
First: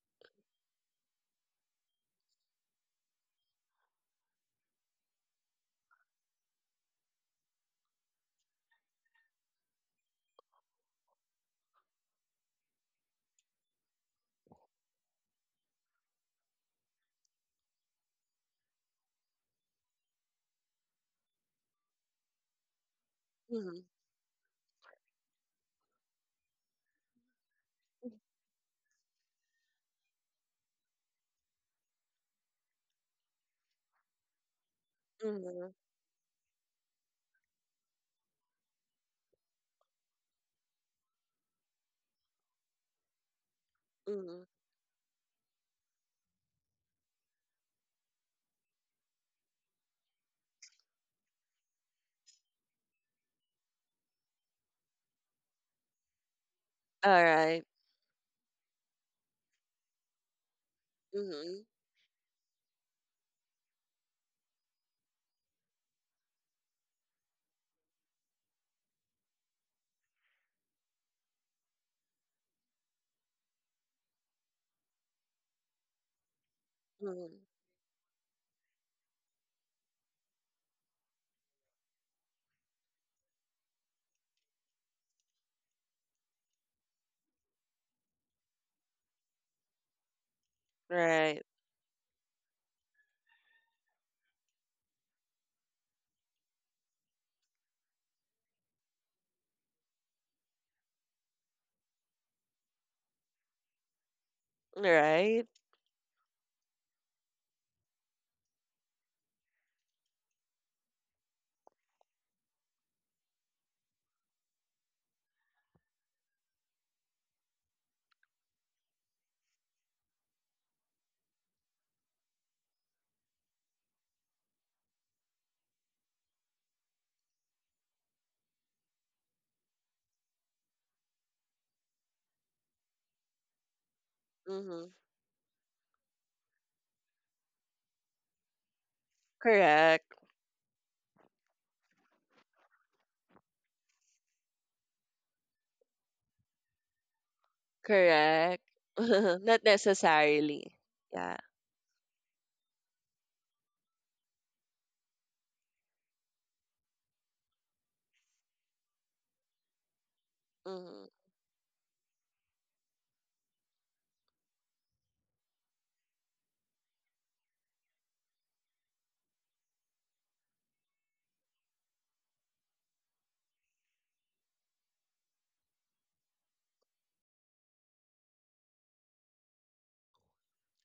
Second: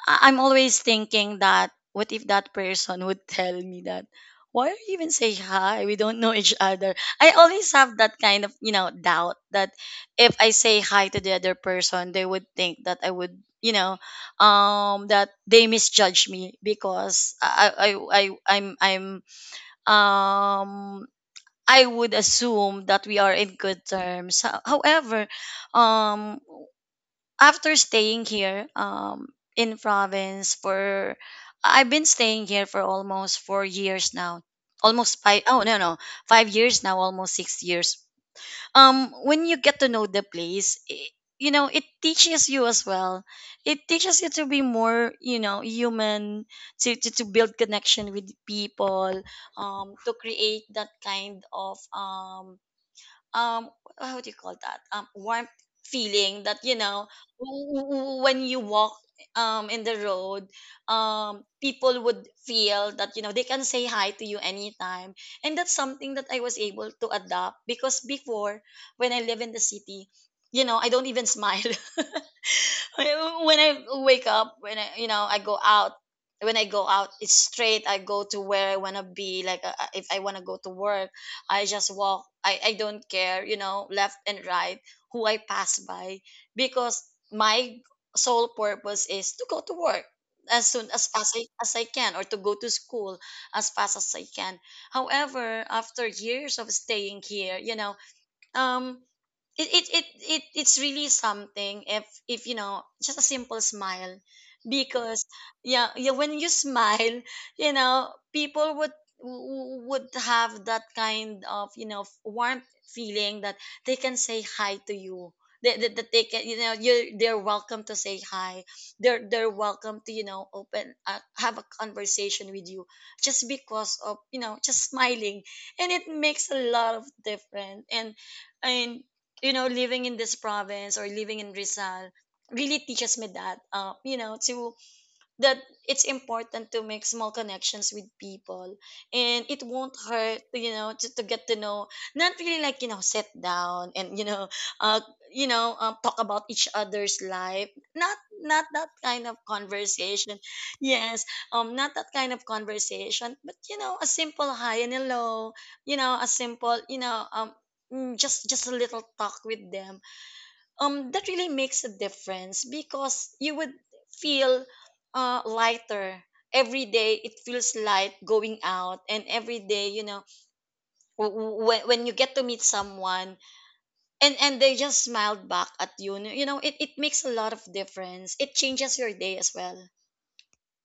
[SPEAKER 2] I'm always thinking that what if that person would <laughs> tell me that, why are you even say hi? We don't know each other. I always have that kind of doubt that if I say hi to the other person, they would think that I would you know that they misjudge me because I- am I'm um I would assume that we are in
[SPEAKER 1] Mm-hmm.
[SPEAKER 2] good terms. However, um after staying here in province for I've been staying here for almost 4 years now. Almost five, oh,
[SPEAKER 1] Mm-hmm.
[SPEAKER 2] no, no, 5 years now, almost 6 years. When you get to know the place, it teaches you as well. It teaches you
[SPEAKER 1] Mm-hmm.
[SPEAKER 2] to be more, you know, human, to build connection with people, to create that kind of um how do you call that? Warm feeling that,
[SPEAKER 1] All right.
[SPEAKER 2] when you walk in the road,
[SPEAKER 1] Mm-hmm.
[SPEAKER 2] people would feel that, they can say hi to you anytime. And that's something that I was able to adopt, because before, when I live in the city, I don't even smile. <laughs> <laughs> When I wake up, when I go out,
[SPEAKER 1] Mm-hmm.
[SPEAKER 2] it's straight. I go to where I want to be. Like, if I want to go to work, I just walk. I don't care, left and right, who I pass by, because my sole purpose is to go to work as soon as, as, I,
[SPEAKER 1] Right.
[SPEAKER 2] as I can, or to go to school as fast as I can. However, after years of staying here, um it's really something, if just a simple smile. Because
[SPEAKER 1] Right.
[SPEAKER 2] yeah, yeah, when you <laughs> smile, people would would have that kind of, warm feeling that they can say hi to you, that they can, you're they're welcome to say hi, they're welcome to you know open have a conversation with you, just because of just smiling. And it makes a lot of difference. And, living in this province, or living in Rizal, really teaches me
[SPEAKER 1] Mm-hmm.
[SPEAKER 2] that it's important to make small connections with people. And it won't
[SPEAKER 1] Correct,
[SPEAKER 2] hurt to, get to know — not really like, sit down and <laughs> uh talk about each other's life. not
[SPEAKER 1] correct.
[SPEAKER 2] not that kind of
[SPEAKER 1] <laughs> Not
[SPEAKER 2] conversation.
[SPEAKER 1] necessarily.
[SPEAKER 2] Yes,
[SPEAKER 1] Yeah.
[SPEAKER 2] not that kind of conversation, but, a simple hi and hello. A simple, just a little talk with them.
[SPEAKER 1] Hmm.
[SPEAKER 2] That really makes a difference, because you would feel lighter. Every day it feels light going out, and every day, when you get to meet someone and they just smiled back at you, you know it makes a lot of difference. It changes your day as well.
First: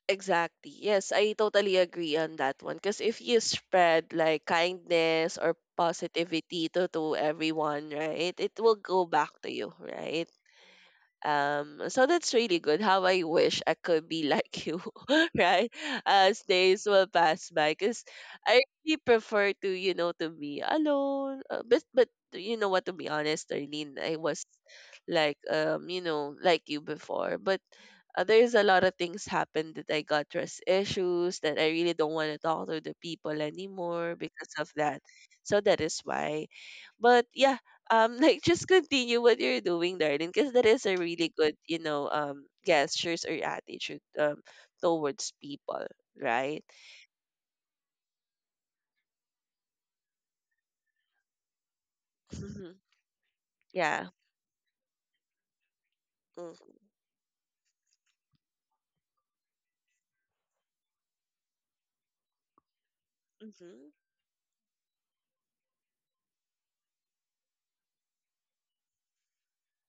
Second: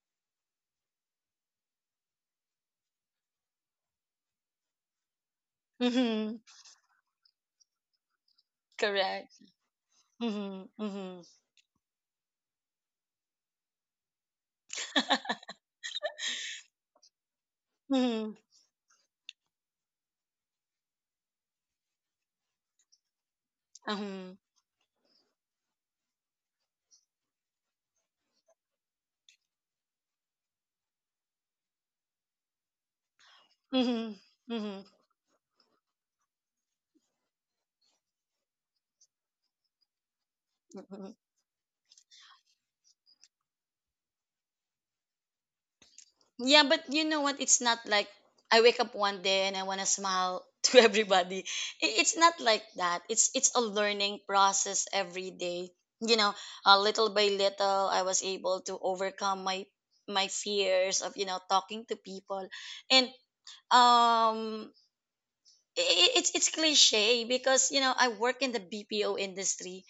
[SPEAKER 1] Exactly. Yes, I totally agree on that one. Because if you spread like, kindness or
[SPEAKER 2] Mm-hmm.
[SPEAKER 1] positivity to everyone, right, it will go
[SPEAKER 2] Correct.
[SPEAKER 1] back to you, right?
[SPEAKER 2] Mm-hmm. Mm-hmm.
[SPEAKER 1] So that's really good. How I wish I could be like you, <laughs> right? As days will pass by, because
[SPEAKER 2] Mm-hmm.
[SPEAKER 1] I really prefer to, you know, to be alone. But you know what? To be honest, Arlene, I
[SPEAKER 2] Mm-hmm.
[SPEAKER 1] was like, you know, like you before. But there's a lot of things happened that I got trust issues that I really don't want to talk to the people
[SPEAKER 2] Mm-hmm.
[SPEAKER 1] anymore because of
[SPEAKER 2] Mm-hmm.
[SPEAKER 1] that. So that is why. But yeah, <laughs> like, just continue what you're doing, darling, because that is a
[SPEAKER 2] Mm-hmm.
[SPEAKER 1] really good, you know, gestures or attitude towards people,
[SPEAKER 2] Yeah,
[SPEAKER 1] right?
[SPEAKER 2] but you know what? It's not like I wake up one day and I want to smile <laughs> to everybody. It's not like
[SPEAKER 1] Mm-hmm.
[SPEAKER 2] that. It's a
[SPEAKER 1] Yeah.
[SPEAKER 2] learning process every day. You know,
[SPEAKER 1] Mm-hmm.
[SPEAKER 2] little by little, I was able to overcome my fears of talking to people. And um, it's cliche, because I work in the BPO industry,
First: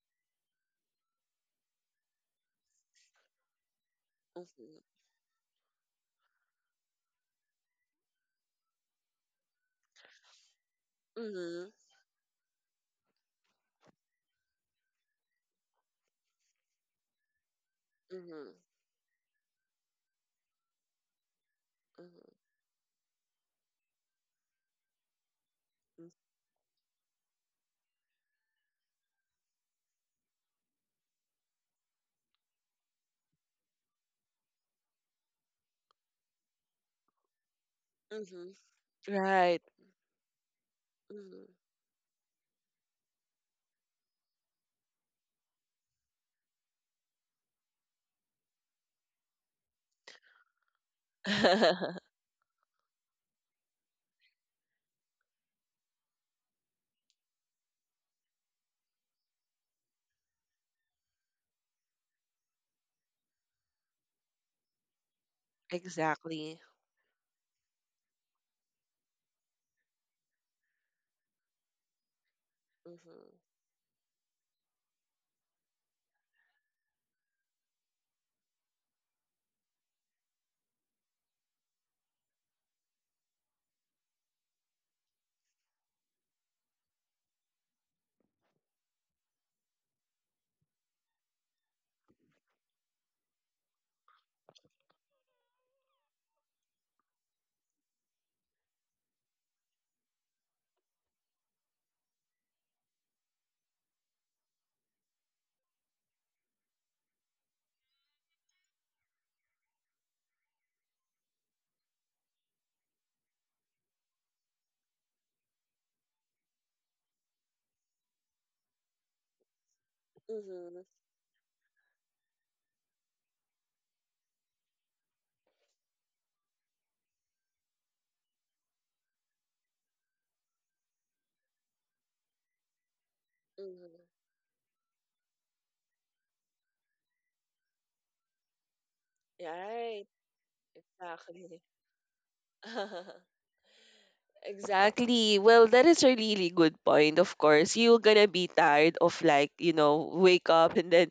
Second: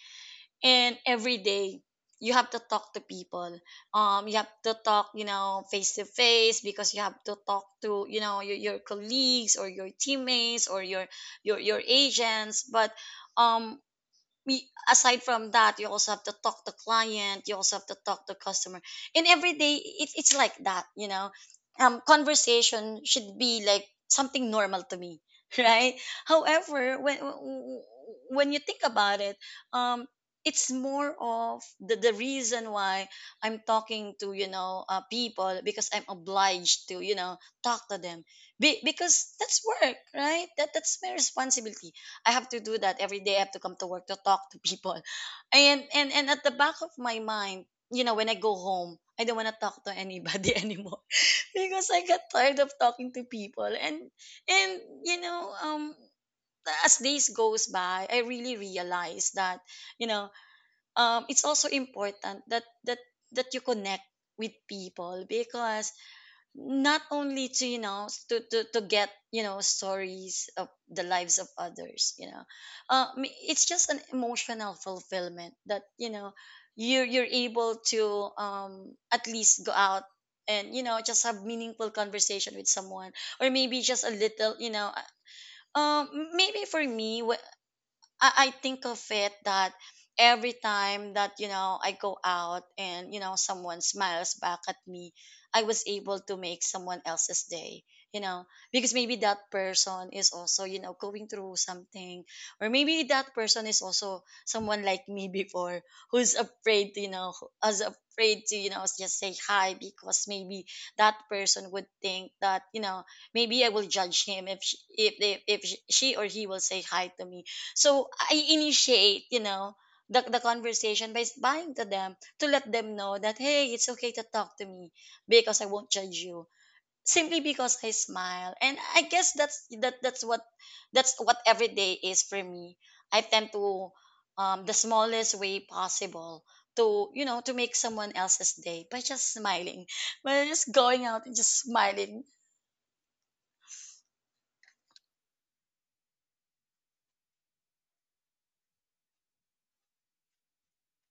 [SPEAKER 2] and every day you have to talk to people. You have to
[SPEAKER 1] Mm-hmm.
[SPEAKER 2] talk face to face, because you have to talk to, your colleagues, or your teammates, or your your
[SPEAKER 1] Mm-hmm.
[SPEAKER 2] your agents. But um we aside from that, you also have to talk to client, you also have to talk to
[SPEAKER 1] Mm-hmm.
[SPEAKER 2] customer. And every day it's like that.
[SPEAKER 1] Mm-hmm.
[SPEAKER 2] Conversation should be like something normal to me, <laughs> right? However, when you think about it, um it's more of the reason why I'm talking to people, because I'm obliged to talk to them.
[SPEAKER 1] Mm-hmm.
[SPEAKER 2] Be,
[SPEAKER 1] Mm-hmm.
[SPEAKER 2] because
[SPEAKER 1] Right.
[SPEAKER 2] that's work, right? That's my
[SPEAKER 1] Mm-hmm.
[SPEAKER 2] responsibility. I have to do that every day. I have to come to work to talk to people. and at the back of my mind, when I go home, I don't want to talk to anybody <laughs> anymore, because
[SPEAKER 1] <laughs>
[SPEAKER 2] I got tired of talking to people. And you know, um as days goes by, I really realize that, you know, it's also important that you connect with people. Because
[SPEAKER 1] exactly.
[SPEAKER 2] not only to, to get, stories of the lives of others. I mean,
[SPEAKER 1] Mm-hmm.
[SPEAKER 2] it's just an emotional fulfillment that you're able to at least go out and, just have meaningful conversation with someone, or maybe just a little, um maybe for me — I think of it that every time that I go out, and someone smiles back at me, I was able to make someone else's day. You know, because maybe that person is also going through something, or maybe that person is also someone like me before, who's afraid to you know as afraid to you know just say hi, because maybe that person would think that maybe I will judge him if she or he will say hi to me. So I initiate, the
[SPEAKER 1] Mm-hmm.
[SPEAKER 2] conversation by buying to them, to let them know that hey, it's okay to talk to me, because I won't judge you simply because I smile. And I guess that's what every day is for me. I tend to,
[SPEAKER 1] Mm,
[SPEAKER 2] the smallest way possible, to, to make someone else's day by just smiling,
[SPEAKER 1] right.
[SPEAKER 2] by just going out and just
[SPEAKER 1] Exactly.
[SPEAKER 2] smiling.
[SPEAKER 1] <laughs> Exactly. Well, that is a really good point. Of course, you're gonna be tired of, like, you know, wake up and then,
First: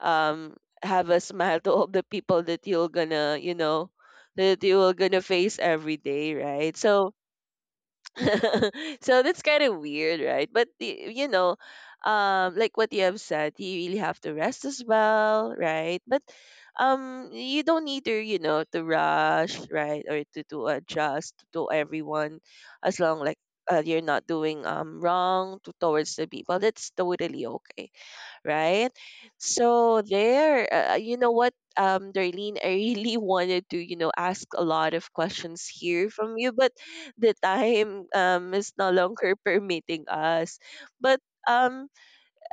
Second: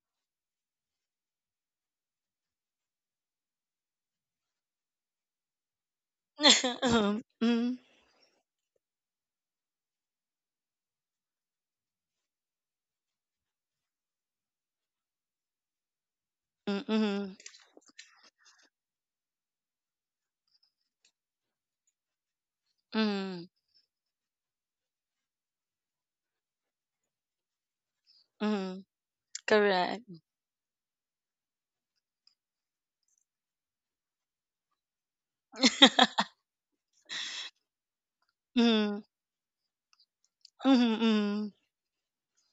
[SPEAKER 1] um have a smile to all the people that you're gonna, you know, that you are gonna face every day, right?
[SPEAKER 2] <laughs>
[SPEAKER 1] So,
[SPEAKER 2] Mm. hmm
[SPEAKER 1] <laughs> so that's kind of weird, right? But you know, like what you have said, you really have to rest as well, right? But
[SPEAKER 2] mm. hmm
[SPEAKER 1] you don't need to, you know, to rush, right, or to adjust to everyone, as long like,
[SPEAKER 2] mm.
[SPEAKER 1] you're not doing, wrong to, towards the people. That's totally okay,
[SPEAKER 2] hmm.
[SPEAKER 1] right? So
[SPEAKER 2] Correct.
[SPEAKER 1] there, you know what, Darlene, I really <laughs> wanted to, you know, ask a lot of questions here
[SPEAKER 2] <laughs>
[SPEAKER 1] from you, but the time is no
[SPEAKER 2] Mm-hmm.
[SPEAKER 1] longer <laughs> permitting us.
[SPEAKER 2] Mm-hmm.
[SPEAKER 1] But
[SPEAKER 2] Mm-hmm.
[SPEAKER 1] um,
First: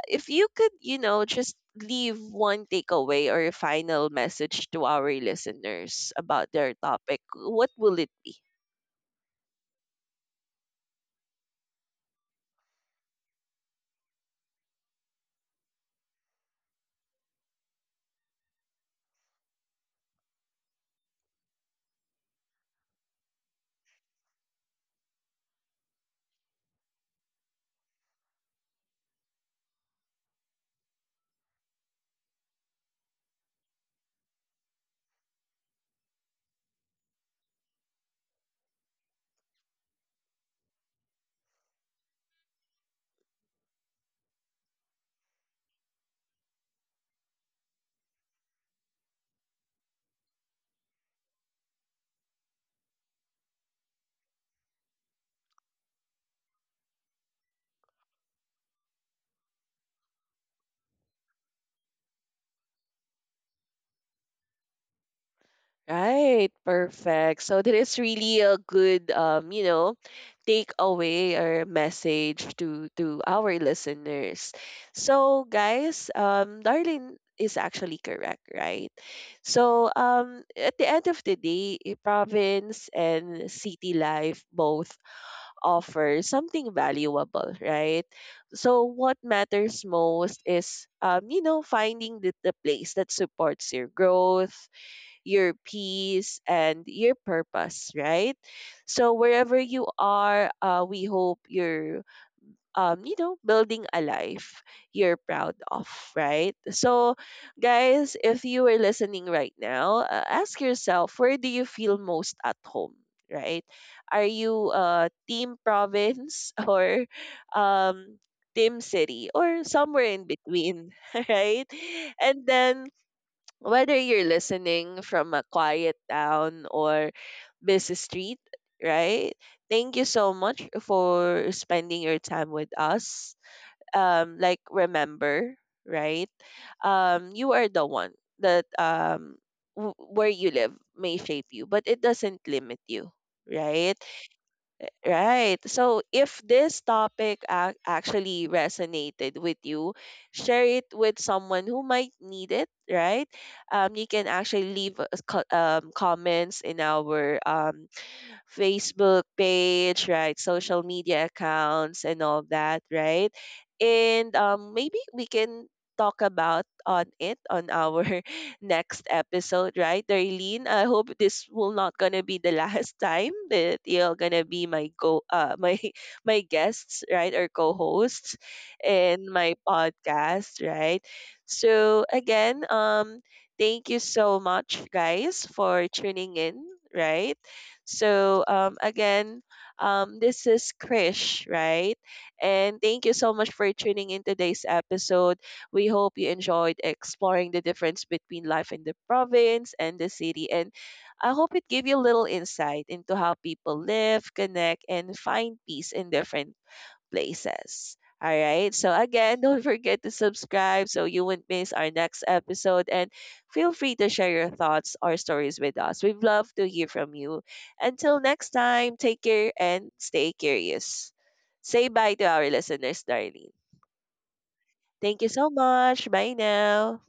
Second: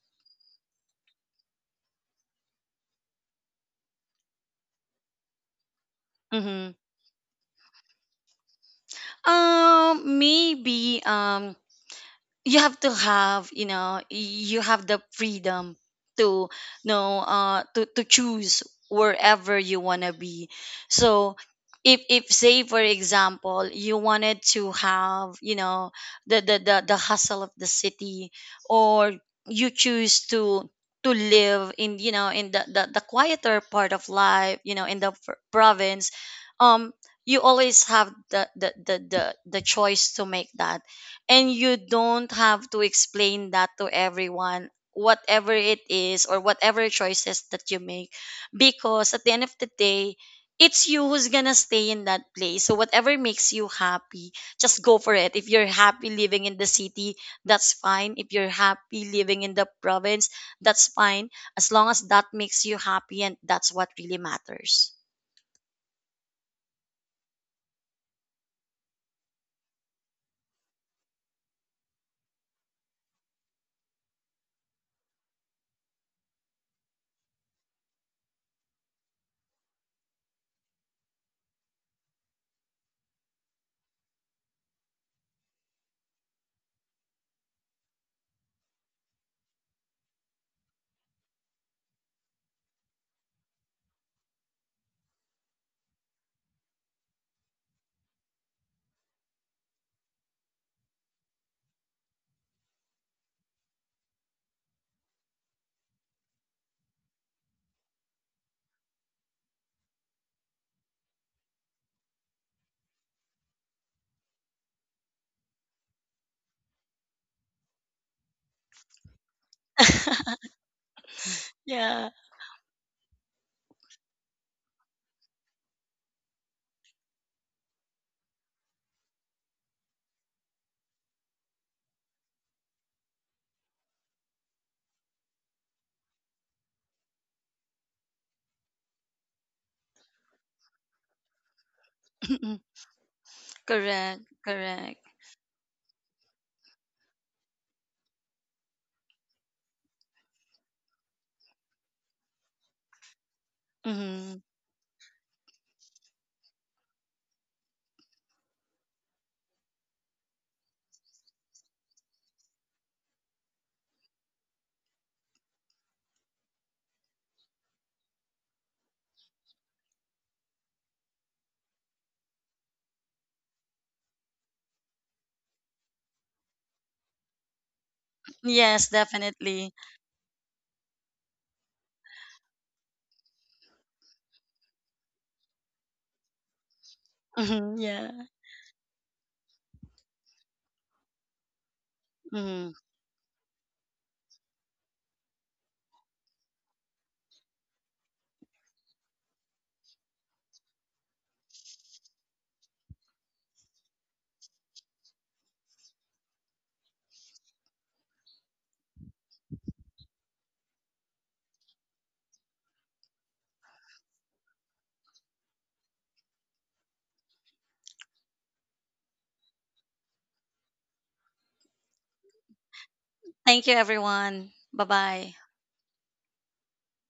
[SPEAKER 1] if you could, you know, just leave one takeaway or a final message to our listeners about
[SPEAKER 2] Mm-hmm.
[SPEAKER 1] their topic, what will it.
[SPEAKER 2] Maybe you have to have you know you have the freedom to to choose wherever you want to be. So, if say, for example, you wanted to have the hustle of the city, or you choose to live in, in the quieter part of life, in the province. um you always have the choice to make that, and you don't have to explain that to everyone, whatever it is or whatever choices that you make, because at the end of the day, it's you who's gonna stay in that place. So whatever makes you happy, just go for it. If you're happy living in the city, that's fine. If you're happy living in the province, that's fine. As long as that makes you happy, and that's what really matters.
[SPEAKER 1] Right, perfect. So that is really a good, you know, takeaway or message to our listeners. So guys, Darlene is actually correct, right? So at the end of the day, eh, province and city life both offer something valuable, right? So what matters most is, you know, finding the place that supports your growth, your peace and your purpose, right? So wherever you are, we hope you're, you know, building a life you're proud of, right? So, guys, if you are listening right now, ask yourself, where do you feel most at home, right? Are you, team province <laughs> or, um, team city or somewhere in
[SPEAKER 2] <laughs>
[SPEAKER 1] between, <laughs> right?
[SPEAKER 2] Yeah.
[SPEAKER 1] And then whether you're listening from a quiet town or busy street, right? Thank you so much for spending your time with us. Like, remember, right? You are the one that where you live may shape you, but it doesn't
[SPEAKER 2] <laughs>
[SPEAKER 1] limit you, right?
[SPEAKER 2] Correct, correct.
[SPEAKER 1] Right. So if this topic actually resonated with you, share it with someone who might need it, right? You can
[SPEAKER 2] Hmm.
[SPEAKER 1] actually leave us comments in our, Facebook page, right? Social media accounts and all that, right? And maybe we can talk about on it on our <laughs> next episode, right, Darlene? I hope this will not gonna be the <laughs> last time that you're gonna be my go my <laughs> my guests, right, or co-hosts
[SPEAKER 2] Yes,
[SPEAKER 1] in my
[SPEAKER 2] definitely.
[SPEAKER 1] podcast, right? So again, thank you so much, guys, for tuning in, right?
[SPEAKER 2] Hmm. Yeah.
[SPEAKER 1] So again, this is Krish, right?
[SPEAKER 2] Hmm.
[SPEAKER 1] And thank you so much for tuning in today's episode. We hope you enjoyed exploring the difference between life in the province and the city. And I hope it gave you a little insight into how people live, connect, and find peace in different places. All right. So, again, don't forget to subscribe so you won't miss our next episode. And feel free to share your thoughts or stories with us. We'd love to hear from you. Until next time, take care and stay curious. Say bye to our listeners, Darlene.
[SPEAKER 2] Thank you, everyone. Bye
[SPEAKER 1] Thank you
[SPEAKER 2] bye.
[SPEAKER 1] so much. Bye now.